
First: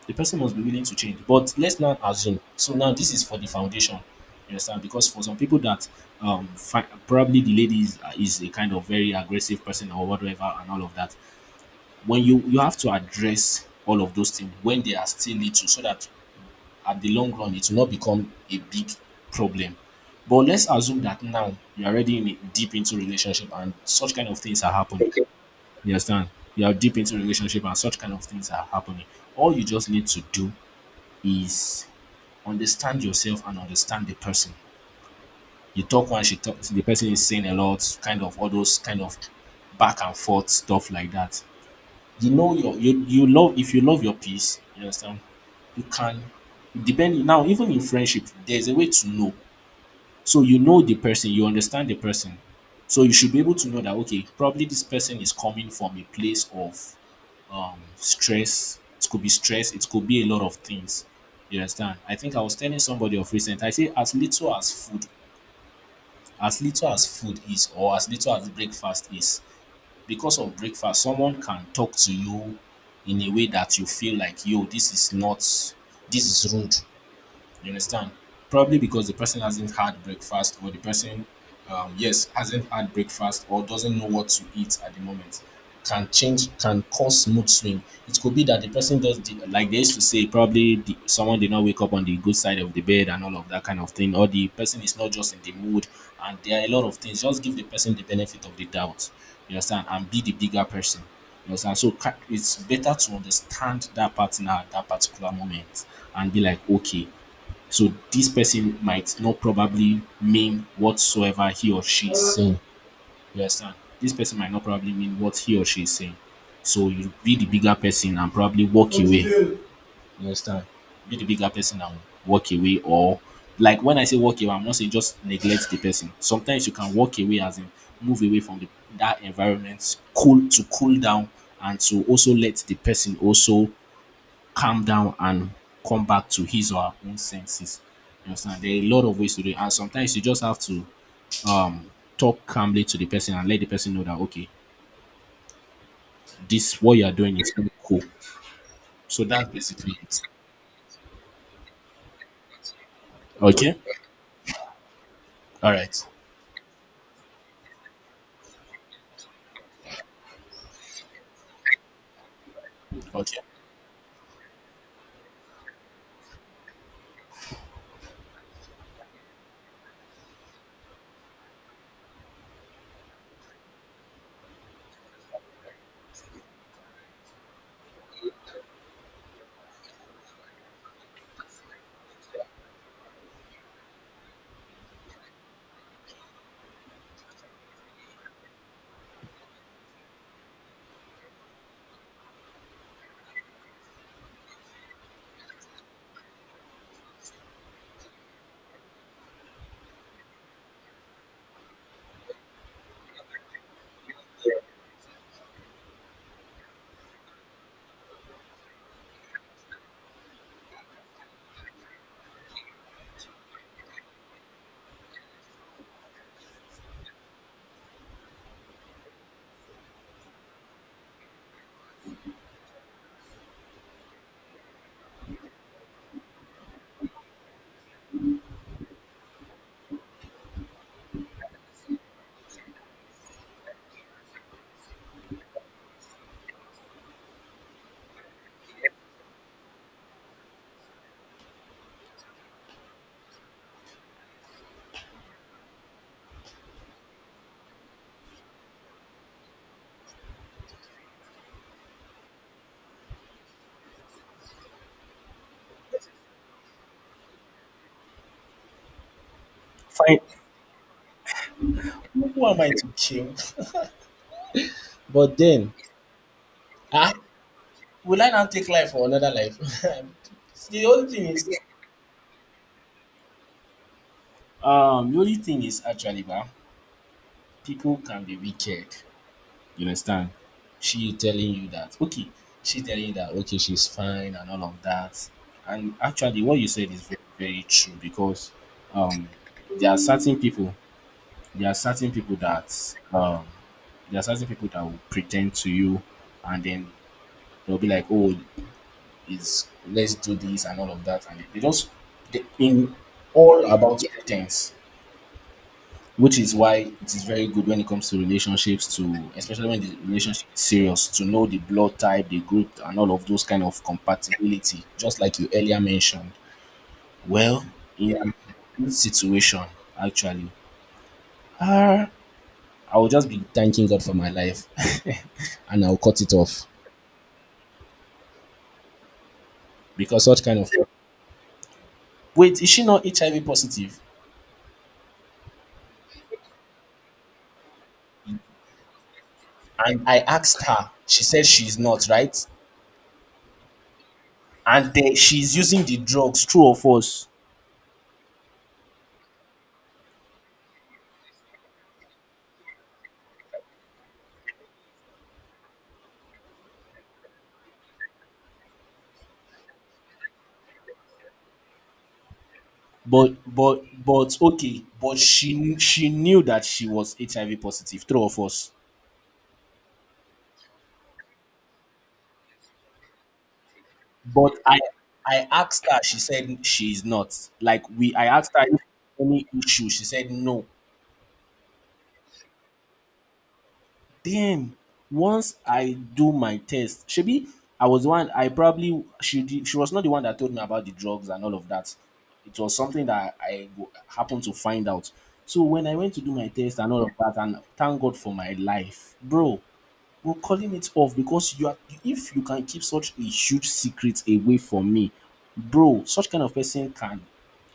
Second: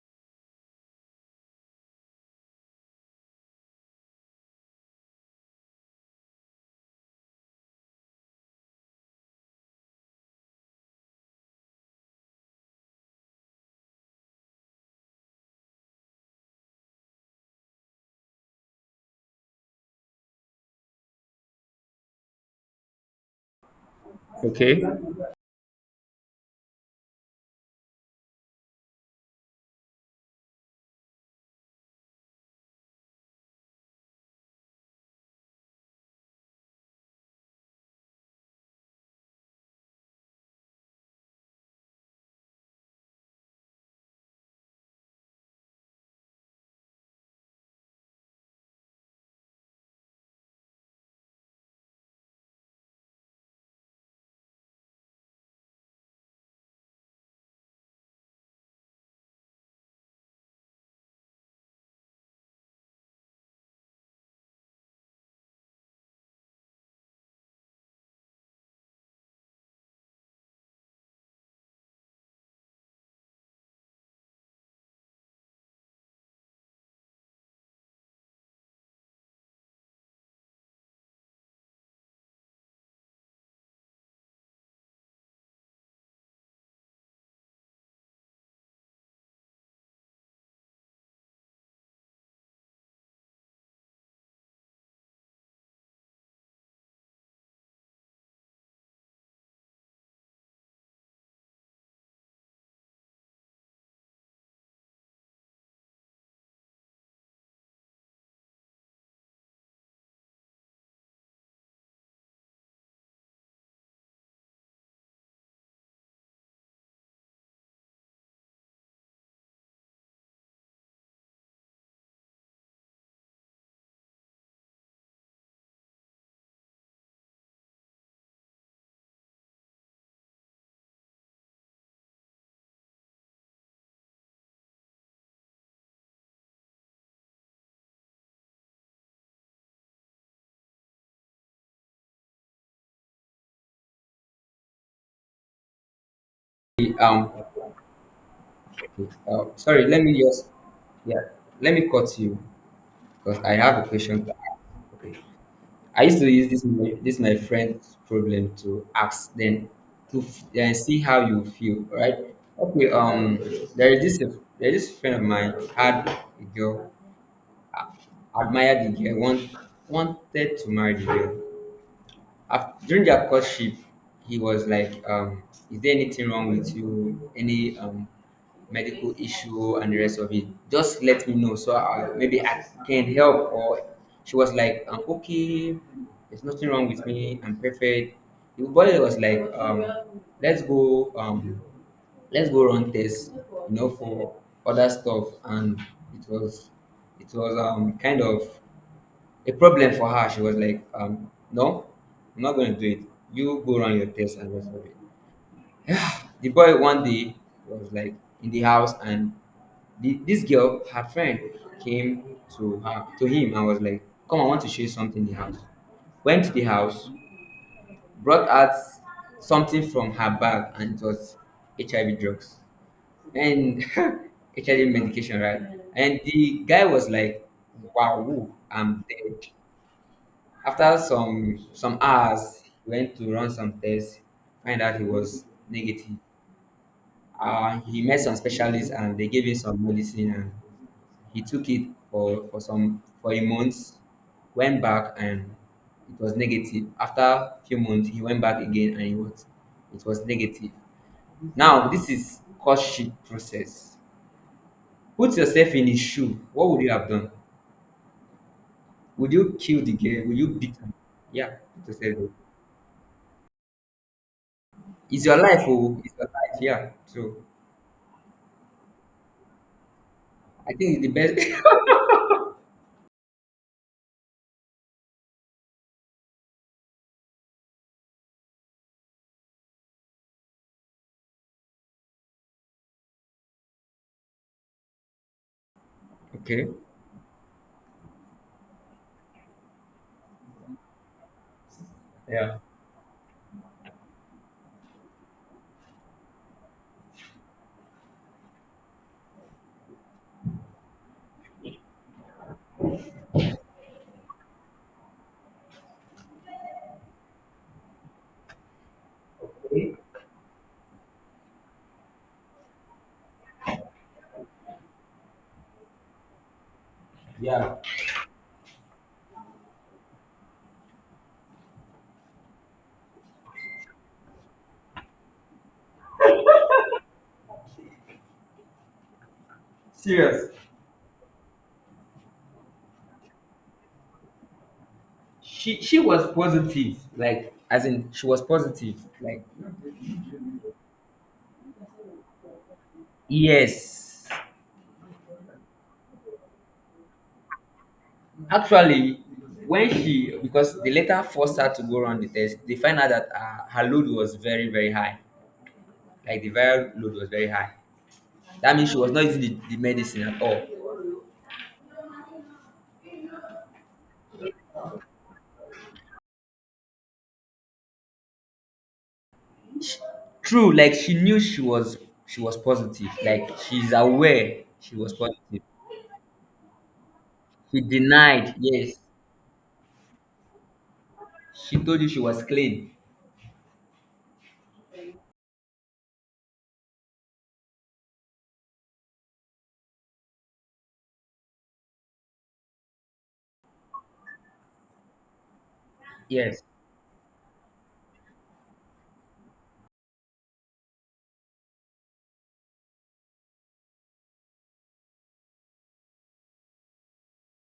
[SPEAKER 1] the person must be willing to change. But let's not assume. So now, this is for the foundation. You understand? Because for some people that probably the lady is a kind of very aggressive person or whatever and all of that. When you have to address all of those things when they are still little, so that at the long run it will not become a big problem. But let's assume that now you are already in, deep into relationship and such kind of things are
[SPEAKER 2] Okay.
[SPEAKER 1] happening. Okay. You understand? You are deep into relationship and such kind of things are happening. All you just need to do is understand yourself and understand the person. You talk when she talks, the person is saying a lot, kind of all those kind of back and forth stuff like that. You love if you love your piece, you understand, you can depending now, even in friendship, there's a way to know. So you know the person, you understand the person. So you should be able to know that okay, probably this person is coming from a place of stress. It could be stress, it could be a lot of things. You understand? I think I was telling somebody of recent, I say as little as food, as little as food is, or as little as breakfast is. Because of breakfast someone can talk to you in a way that you feel like, yo, this is not this is rude. You understand? Probably because the person hasn't had breakfast, or the person, yes, hasn't had breakfast, or doesn't know what to eat at the moment, can change, can cause mood swing. It could be that the person does the like they used to say, probably the, someone did not wake up on the good side of the bed and all of that kind of thing, or the person is not just in the mood, and there are a lot of things. Just give the person the benefit of the doubt. You understand? And be the bigger person. You understand? So it's better to understand that partner at that particular moment and be like, okay, so this person might not probably mean whatsoever he or she is saying. You understand? This person might not probably mean what he or she is saying. So you be the bigger person and probably walk away. Be the bigger person and walk away. Or like when I say walk away, I'm not saying just neglect the person. Sometimes you can walk away as in move away from the, that environment, cool to cool down and to also let the person also calm down and come back to his or her own senses. You understand? There are a lot of ways to do it. And sometimes you just have to um talk calmly to the person and let the person know that okay, this what you are
[SPEAKER 2] um
[SPEAKER 1] doing is not cool. So that's
[SPEAKER 2] sorry,
[SPEAKER 1] basically
[SPEAKER 2] let me
[SPEAKER 1] it.
[SPEAKER 2] just, yeah, let me cut you because I
[SPEAKER 1] Okay?
[SPEAKER 2] have a question to ask. Okay.
[SPEAKER 1] All
[SPEAKER 2] I
[SPEAKER 1] right.
[SPEAKER 2] used to use this my friend's problem to ask them and see how you feel, right? Okay,
[SPEAKER 1] Okay.
[SPEAKER 2] there is this there is this friend of mine had a girl, admired the girl, wanted to marry the girl. After, during their courtship, he was like, "Is there anything wrong with you? Any medical issue, and the rest of it, just let me know, so maybe I can help." Or she was like, "I'm okay, there's nothing wrong with me, I'm perfect." The boy was like, let's go um let's go run tests, you know, for other stuff. And it was it was kind of a problem for her. She was like, "No, I'm not going to do it. You go run your test and the rest of it." The boy one day was like in the house, and this girl, her friend, came to him and was like, "Come, I want to show you something in the house." Went to the house, brought out something from her bag, and it was HIV drugs and HIV medication, right? And the guy was like, "Wow, woo, I'm dead." After some hours, he went to run some tests, find out he was negative. He met some specialists and they gave him some medicine. And he took it for a month, went back and it was negative. After a few months, he went back again and it was negative. Now, this is courtship process. Put yourself in his shoe. What would you have done? Would you kill the
[SPEAKER 1] Fine.
[SPEAKER 2] girl? Would you beat her? Yeah, put yourself there.
[SPEAKER 1] Who am I to kill?
[SPEAKER 2] It's
[SPEAKER 1] But
[SPEAKER 2] your life,
[SPEAKER 1] then,
[SPEAKER 2] oh, it's your life. Yeah.
[SPEAKER 1] ah,
[SPEAKER 2] So
[SPEAKER 1] will I now take life for another life?
[SPEAKER 2] I
[SPEAKER 1] The
[SPEAKER 2] think it's the
[SPEAKER 1] only thing is,
[SPEAKER 2] best.
[SPEAKER 1] the only thing is actually, people can be wicked. You understand? She telling you that, okay, she telling you that, okay, she's fine and all of that. And actually, what you
[SPEAKER 2] okay.
[SPEAKER 1] said is very, very true. Because um, there are certain there are certain people
[SPEAKER 2] Yeah.
[SPEAKER 1] that, there are certain people that will pretend to you and then they'll be like, oh, it's, let's do this and all of that. And they just, they, in all about pretense. Which is why it is very good when it comes to relationships to especially when the
[SPEAKER 2] Okay.
[SPEAKER 1] relationship is serious, to know the blood type, the group, and all of those kind of compatibility, just like you earlier mentioned. Well,
[SPEAKER 2] Yeah.
[SPEAKER 1] in this situation, actually, ah, I will just be thanking God for my life and I'll cut it off because such
[SPEAKER 2] Serious.
[SPEAKER 1] kind of wait, is she not HIV positive?
[SPEAKER 2] She was positive. Like, as in she was positive. Like,
[SPEAKER 1] And I asked her, she said she's not, right?
[SPEAKER 2] yes.
[SPEAKER 1] And then she's using the drugs, true or false?
[SPEAKER 2] Actually, when she, because the letter forced her to go run the test, they find out that her load was very, very high. Like, the viral load was very high. That means she was not using the medicine at all.
[SPEAKER 1] But okay, but she knew that she was HIV positive, true or false?
[SPEAKER 2] Sh true, like she knew she was positive. Like, she's aware
[SPEAKER 1] But I
[SPEAKER 2] she was
[SPEAKER 1] I
[SPEAKER 2] positive.
[SPEAKER 1] asked her, she said she's not.
[SPEAKER 2] She
[SPEAKER 1] Like we I asked
[SPEAKER 2] denied.
[SPEAKER 1] her if
[SPEAKER 2] Yes.
[SPEAKER 1] any issue, she said no.
[SPEAKER 2] She told you she was clean.
[SPEAKER 1] Then once I do my test, shebi I was the one I probably she did, she was not the one that told me about the drugs and all of that. It was something that happened to find out. So when I went to do my
[SPEAKER 2] Yes.
[SPEAKER 1] test and all of that, and thank God for my life, bro. We're calling it off because you are if you can keep such a huge secret away from me, bro, such kind of person can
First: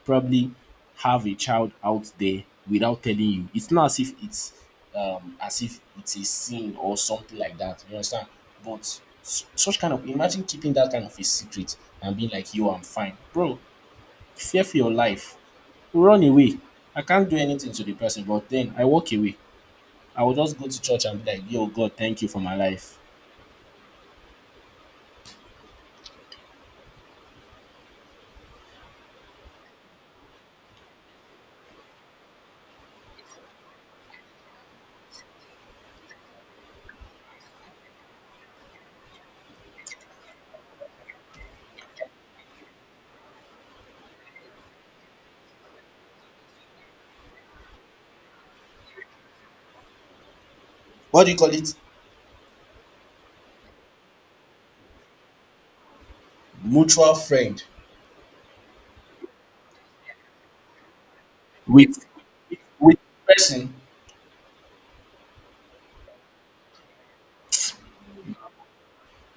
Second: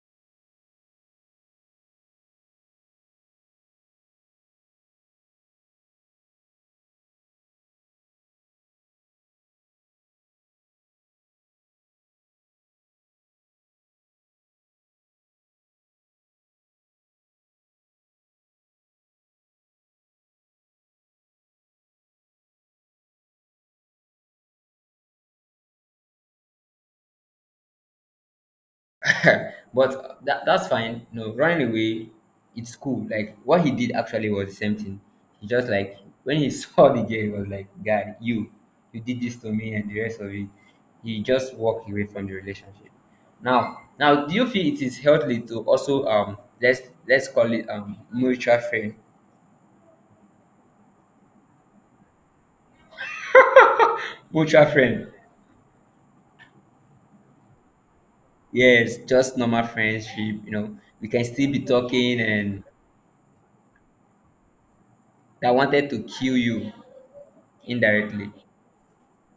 [SPEAKER 1] probably have a child out there without telling you. It's not as if it's as if it's a sin or something like that. You understand? But such kind of, imagine keeping that kind of a secret and being like, "Yo, I'm fine, bro. Fear for your life. Run away. I can't do anything to the person." But then I walk away. I will just go to church and be like, "Yo, God, thank you for my life."
[SPEAKER 2] But that's fine. No, running away, it's cool. Like what he did actually was the same thing. He just like when he saw the girl, he was like, "God, you did this to me," and the rest of it. He just walked away from the relationship. Now, do you feel it is healthy to also let's call it mutual friend,
[SPEAKER 1] What do you call it,
[SPEAKER 2] mutual friend?
[SPEAKER 1] mutual friend,
[SPEAKER 2] Yes, just normal friendship. We can still be
[SPEAKER 1] with
[SPEAKER 2] talking, and
[SPEAKER 1] with person?
[SPEAKER 2] that wanted to kill you indirectly.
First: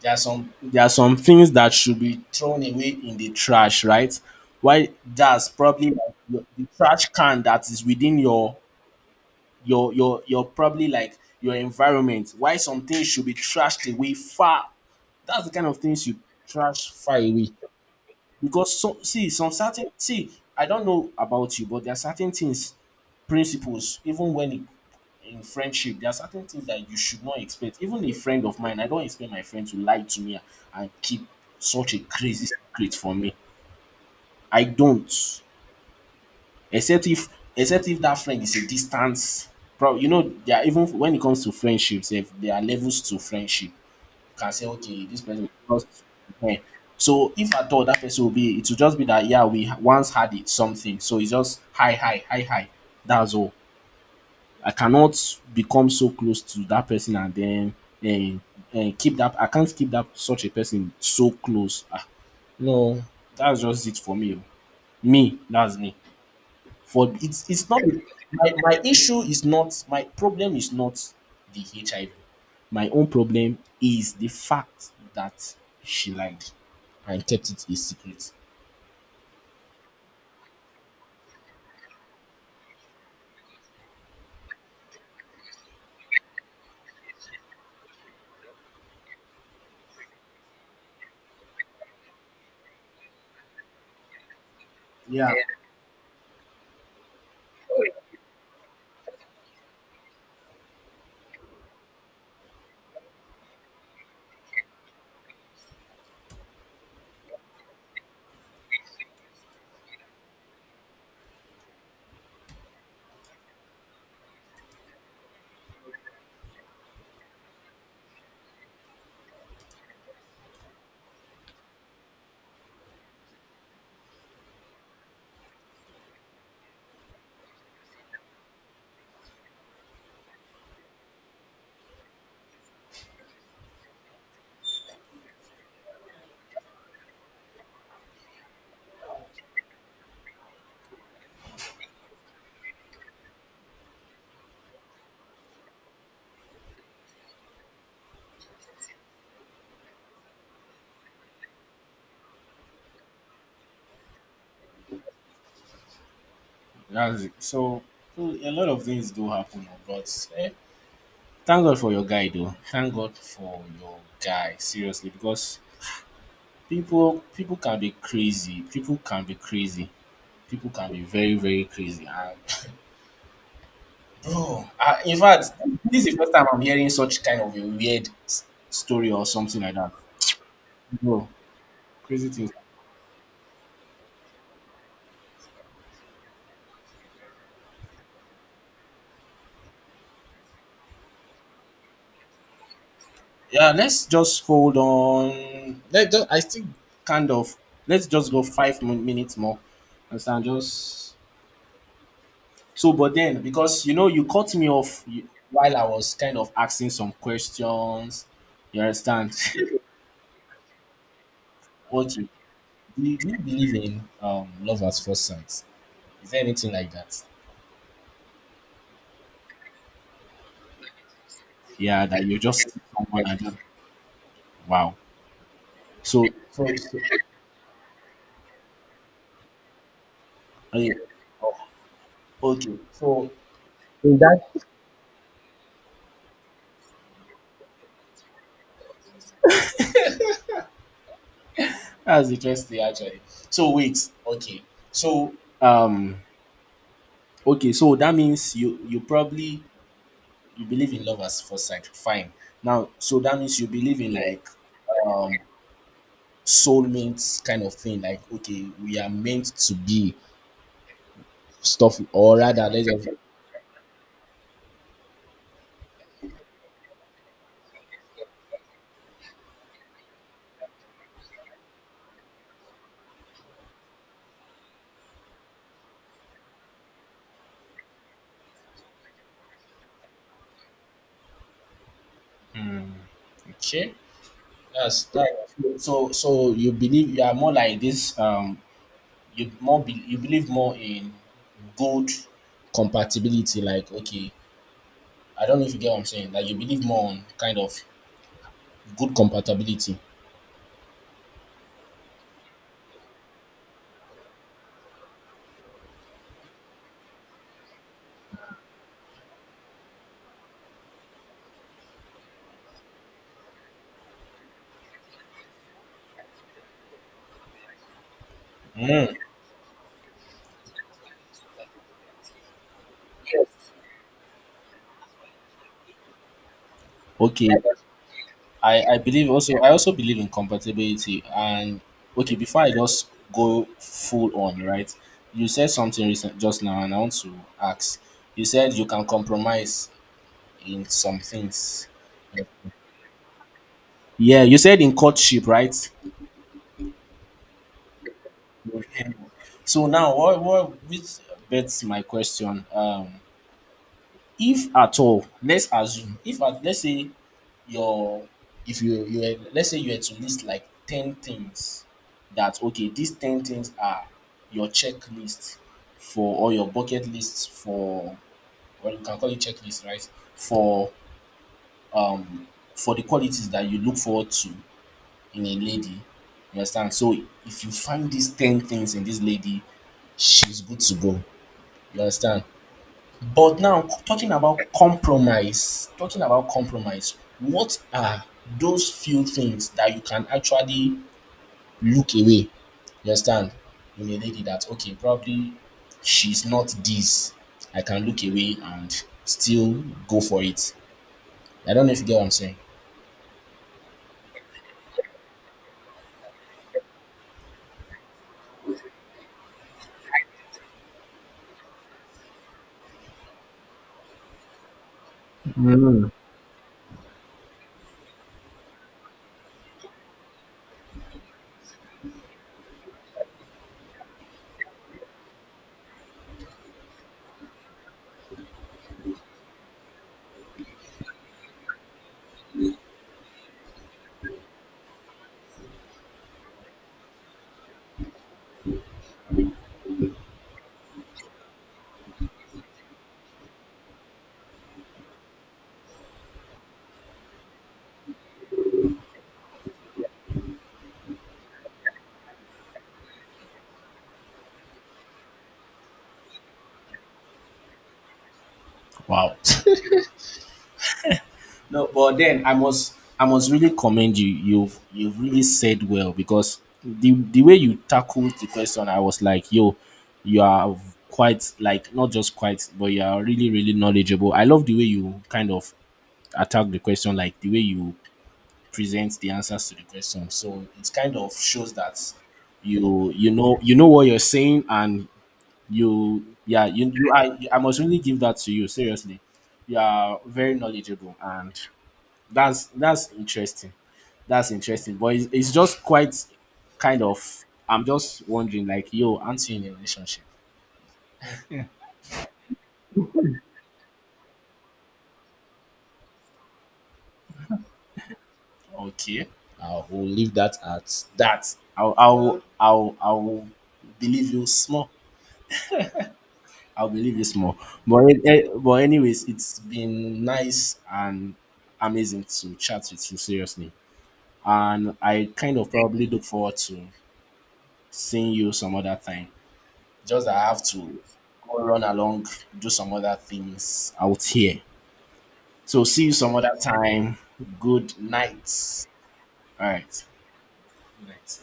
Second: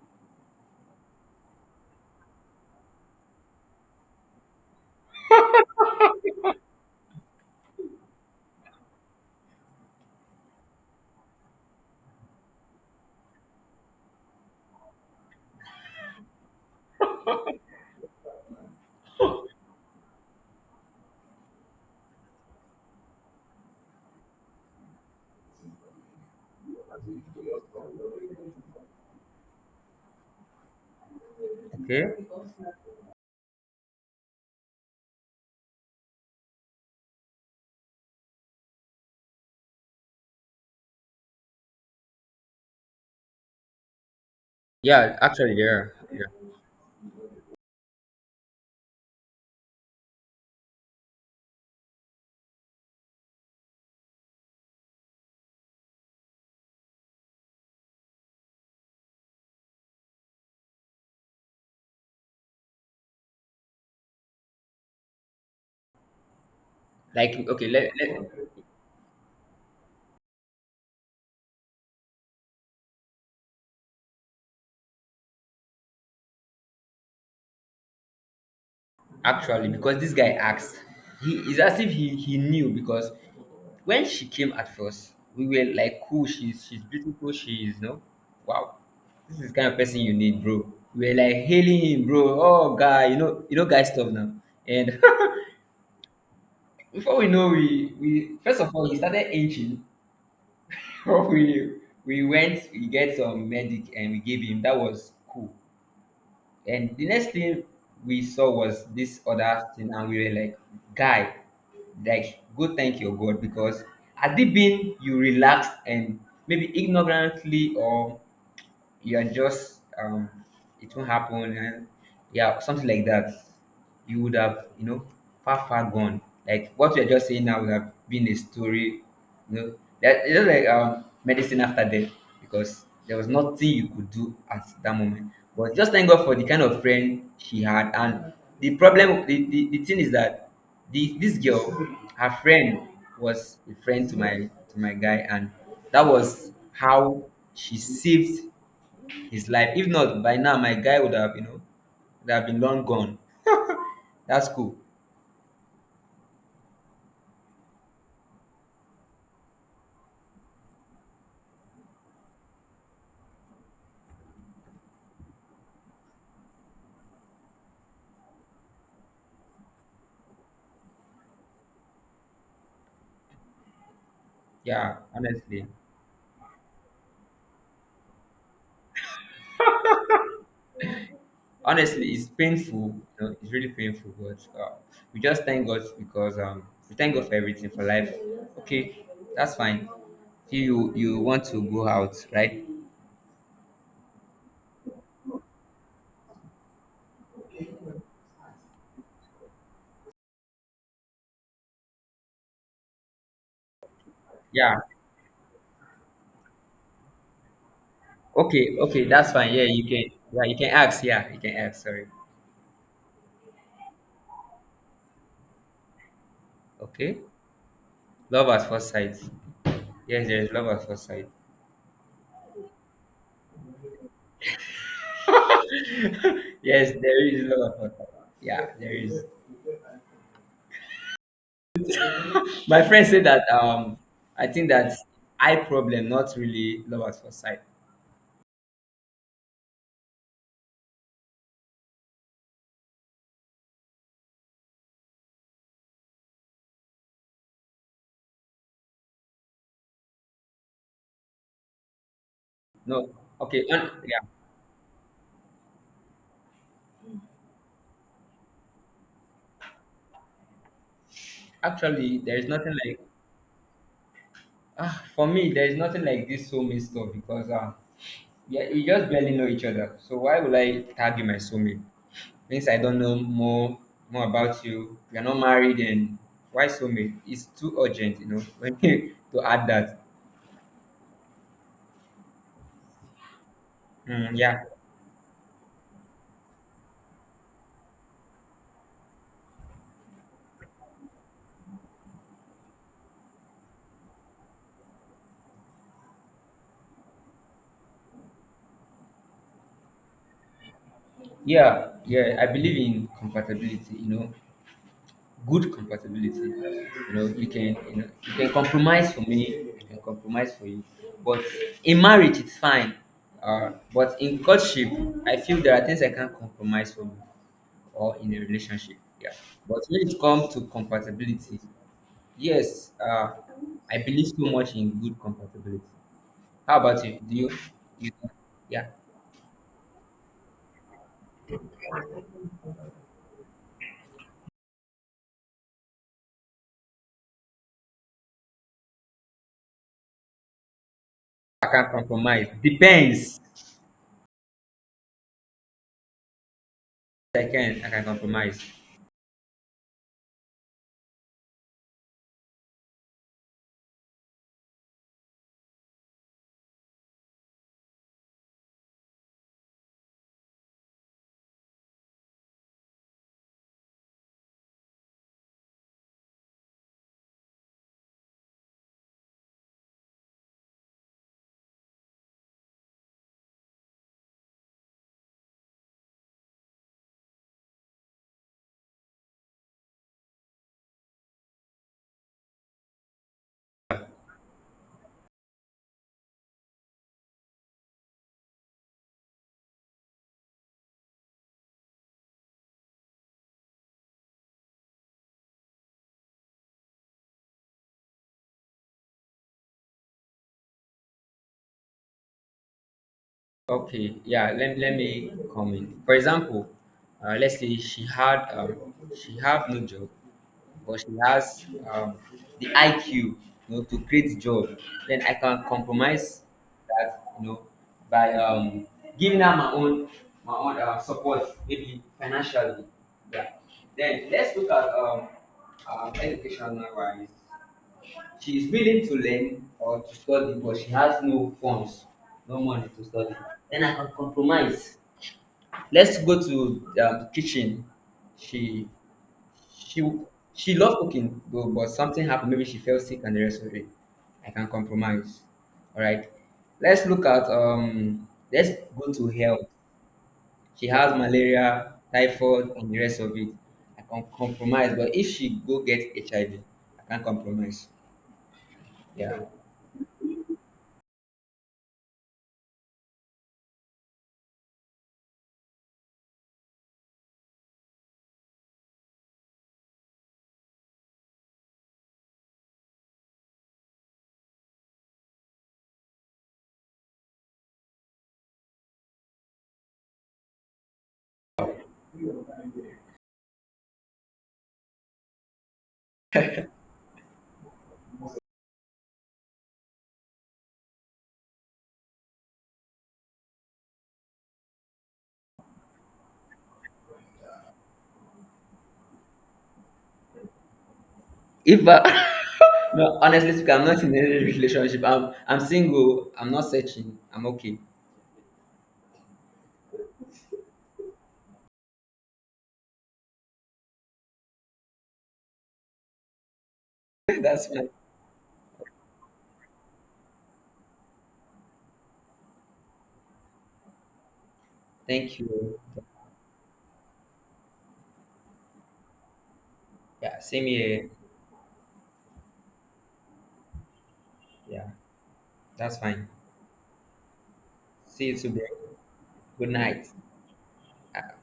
[SPEAKER 1] There are some, there are some things that should be thrown away in the trash, right? Why, that's probably like the trash can that is within your your probably like your environment. Why some things should be trashed away far, that's the kind of things you trash far away. Because so see some certain see, I don't know about you, but there are certain things, principles, even when it in friendship, there are certain things that you should not expect. Even a friend of mine, I don't expect my friend to lie to me and keep such a
[SPEAKER 2] Okay.
[SPEAKER 1] crazy secret from me. I don't, except if, except if that friend is a distance. Bro, you know there are, even when it comes to friendships, if there are levels to friendship, you can say okay
[SPEAKER 2] Yeah,
[SPEAKER 1] this person is
[SPEAKER 2] actually, yeah,
[SPEAKER 1] just
[SPEAKER 2] yeah.
[SPEAKER 1] eh. So if at all that person will be, it will just be that yeah we once had it something, so it's just hi hi hi hi, that's all. I cannot become so close to that person and then and, and keep that, I can't keep that such a person so close. Ah, no, that's just it for me. Oh. Me, that's me. For
[SPEAKER 2] Like, okay,
[SPEAKER 1] it's not
[SPEAKER 2] let, let
[SPEAKER 1] my, my issue is not, my problem is not the HIV. My own problem is the fact that she lied and kept it a secret.
[SPEAKER 2] actually because this guy asked. He is as if he knew, because when she came at first, we were like, cool, she's beautiful, she's wow, this is the kind of person you need, bro. We were like hailing him, bro. Oh, guy, guy stuff now. And
[SPEAKER 1] Yeah,
[SPEAKER 2] before we know, we first of all he started inching. we we went, we get some medic and we gave him. That was cool. And the next thing we saw was this other thing, and we were like, guy, like, go thank your God, because had it been you relaxed and maybe ignorantly, or you are just it won't happen and yeah, something like that, you would have, far far gone. Like what you're just saying now would have been a story, you know that it's just like medicine after death, because there was nothing you could do at that moment but just thank God for the kind of friend she had. And the thing is that this girl, her friend, was a friend to my guy, and that was how she saved his life. If not, by now my guy would have been long gone. That's cool.
[SPEAKER 1] that's it. So, so a lot of things do happen, oh, but eh, thank God for your guy though. Thank God for your guy. Seriously, because people, people can be crazy. People can be crazy. People can be very, very crazy. And bro,
[SPEAKER 2] Yeah,
[SPEAKER 1] I, in fact,
[SPEAKER 2] honestly,
[SPEAKER 1] this is the first time I'm hearing such kind of a weird story or something like that. Bro,
[SPEAKER 2] it's
[SPEAKER 1] crazy things.
[SPEAKER 2] painful. It's really painful, but we just thank God, because we thank God for everything, for life. Okay, that's fine. You want to go out, right?
[SPEAKER 1] Yeah, let's just hold on. Let just, I still kind of, let's just go five minutes more. Understand? Just, so, but then, because you know, you cut me
[SPEAKER 2] Yeah.
[SPEAKER 1] off you- while I was kind of asking some questions.
[SPEAKER 2] Okay.
[SPEAKER 1] You
[SPEAKER 2] Okay,
[SPEAKER 1] understand?
[SPEAKER 2] that's fine. Yeah, you can. Yeah, you can ask. Yeah, you can ask. Sorry.
[SPEAKER 1] What you do, you, do you believe in love at first sight? Is there anything like
[SPEAKER 2] Okay.
[SPEAKER 1] that?
[SPEAKER 2] Love at first sight. Yes, there is love at first sight.
[SPEAKER 1] Yeah, that you just see someone and just wow. So, so,
[SPEAKER 2] yes,
[SPEAKER 1] so
[SPEAKER 2] there is love at first sight. Yeah, there is.
[SPEAKER 1] oh, yeah. Oh, okay.
[SPEAKER 2] My friend said
[SPEAKER 1] So
[SPEAKER 2] that
[SPEAKER 1] in that,
[SPEAKER 2] I think that's eye problem, not really love at first sight.
[SPEAKER 1] that's interesting actually. So wait, okay. So um okay, so that means you, you probably, you believe in love at first sight. Fine. Now,
[SPEAKER 2] No,
[SPEAKER 1] so that means
[SPEAKER 2] okay,
[SPEAKER 1] you
[SPEAKER 2] and,
[SPEAKER 1] believe in
[SPEAKER 2] yeah.
[SPEAKER 1] like um soulmates kind of thing, like okay we are meant to be stuff,
[SPEAKER 2] Actually,
[SPEAKER 1] or
[SPEAKER 2] there is
[SPEAKER 1] rather
[SPEAKER 2] nothing
[SPEAKER 1] let's
[SPEAKER 2] like
[SPEAKER 1] just,
[SPEAKER 2] for me. There is nothing like this soulmate stuff, because yeah, we just barely know each other. So why would I tag you my soulmate? Means I don't know more about you. We are not married, and why soulmate? It's too urgent, when you to add that.
[SPEAKER 1] okay,
[SPEAKER 2] Mm, yeah,
[SPEAKER 1] that's that. So so you believe you are more like this you more you believe more in good compatibility. Like okay, I don't know if you get what I'm saying, like you believe more on kind of good compatibility.
[SPEAKER 2] yeah, yeah. I believe in compatibility. Good compatibility. You can compromise for me, I can compromise for you. But in marriage, it's fine. But in courtship, I feel there are things I can't compromise for you, or in a relationship.
[SPEAKER 1] Mm,
[SPEAKER 2] Yeah. But when it comes to compatibility, yes, I believe so much in good compatibility. How about you? Do
[SPEAKER 1] okay.
[SPEAKER 2] you? you
[SPEAKER 1] I,
[SPEAKER 2] yeah,
[SPEAKER 1] I believe also, I also believe in compatibility. And okay, before I just go full on, right, you said something recent just now and I want to ask, you said you can compromise in some
[SPEAKER 2] I
[SPEAKER 1] things.
[SPEAKER 2] can compromise. Depends.
[SPEAKER 1] Yeah, you said in courtship, right?
[SPEAKER 2] I can. I can compromise.
[SPEAKER 1] Okay. So now what which begs my question, if at all let's assume, if at, let's say your if you you were, let's say you had to list like 10 things that okay these 10 things are your checklist for or your bucket list for, or you can call it checklist, right, for um for the qualities that you look forward to in a lady. You understand? So if you find these 10 things in this lady, she's good to go, you understand? But now, talking about compromise, what are those few things that you can actually look away? You understand? In a lady that, okay, probably she's not this, I can look away and still go for it. I don't know if you get what I'm saying.
[SPEAKER 2] Okay, yeah, let me comment. For example, let's say she had she have no job, but she has the IQ, you know, to create job. Then I can
[SPEAKER 1] Mm.
[SPEAKER 2] compromise that, by giving her my own support, maybe financially. Yeah. Then let's look at educational wise. She is willing to learn or to study, but she has no funds, no money to study. Then I can compromise. Let's go to the kitchen. She she she loved cooking, but something happened. Maybe she fell sick and the rest of it. I can compromise. All right. Let's look at. Let's go to health. She has malaria, typhoid, and the rest of it. I can compromise, but if she go get HIV, IV, I can compromise.
[SPEAKER 1] Wow.
[SPEAKER 2] Yeah.
[SPEAKER 1] No, but then I must, I must really commend you. You've really said well because the way you tackled the question, I was like, yo, you are quite like not just quite, but you are really really knowledgeable. I love the way you kind of attack the question, like the way you present the answers to the question. So it kind of shows that you know, you know what you're saying. And you, I must really give that to you seriously. You are very knowledgeable and that's interesting. That's interesting, but it's just quite kind of. I'm just wondering, like, yo, aren't you in a relationship?
[SPEAKER 2] If I, no, honestly speaking, I'm not in any relationship. I'm single. I'm not searching. I'm okay.
[SPEAKER 1] Okay, I'll we'll leave that at that. I'll believe you small. I'll believe you small.
[SPEAKER 2] that's fine.
[SPEAKER 1] But but anyways, it's been nice and amazing to chat with you seriously, and I
[SPEAKER 2] Thank
[SPEAKER 1] kind of
[SPEAKER 2] you.
[SPEAKER 1] probably look forward to seeing you some other time. Just that
[SPEAKER 2] Yeah,
[SPEAKER 1] I have
[SPEAKER 2] same
[SPEAKER 1] to
[SPEAKER 2] here.
[SPEAKER 1] go run along, do some other things out here.
[SPEAKER 2] Yeah,
[SPEAKER 1] So
[SPEAKER 2] that's
[SPEAKER 1] see you
[SPEAKER 2] fine.
[SPEAKER 1] some other time. Good
[SPEAKER 2] See you soon.
[SPEAKER 1] night. All
[SPEAKER 2] Good
[SPEAKER 1] right.
[SPEAKER 2] night.
[SPEAKER 1] Good night.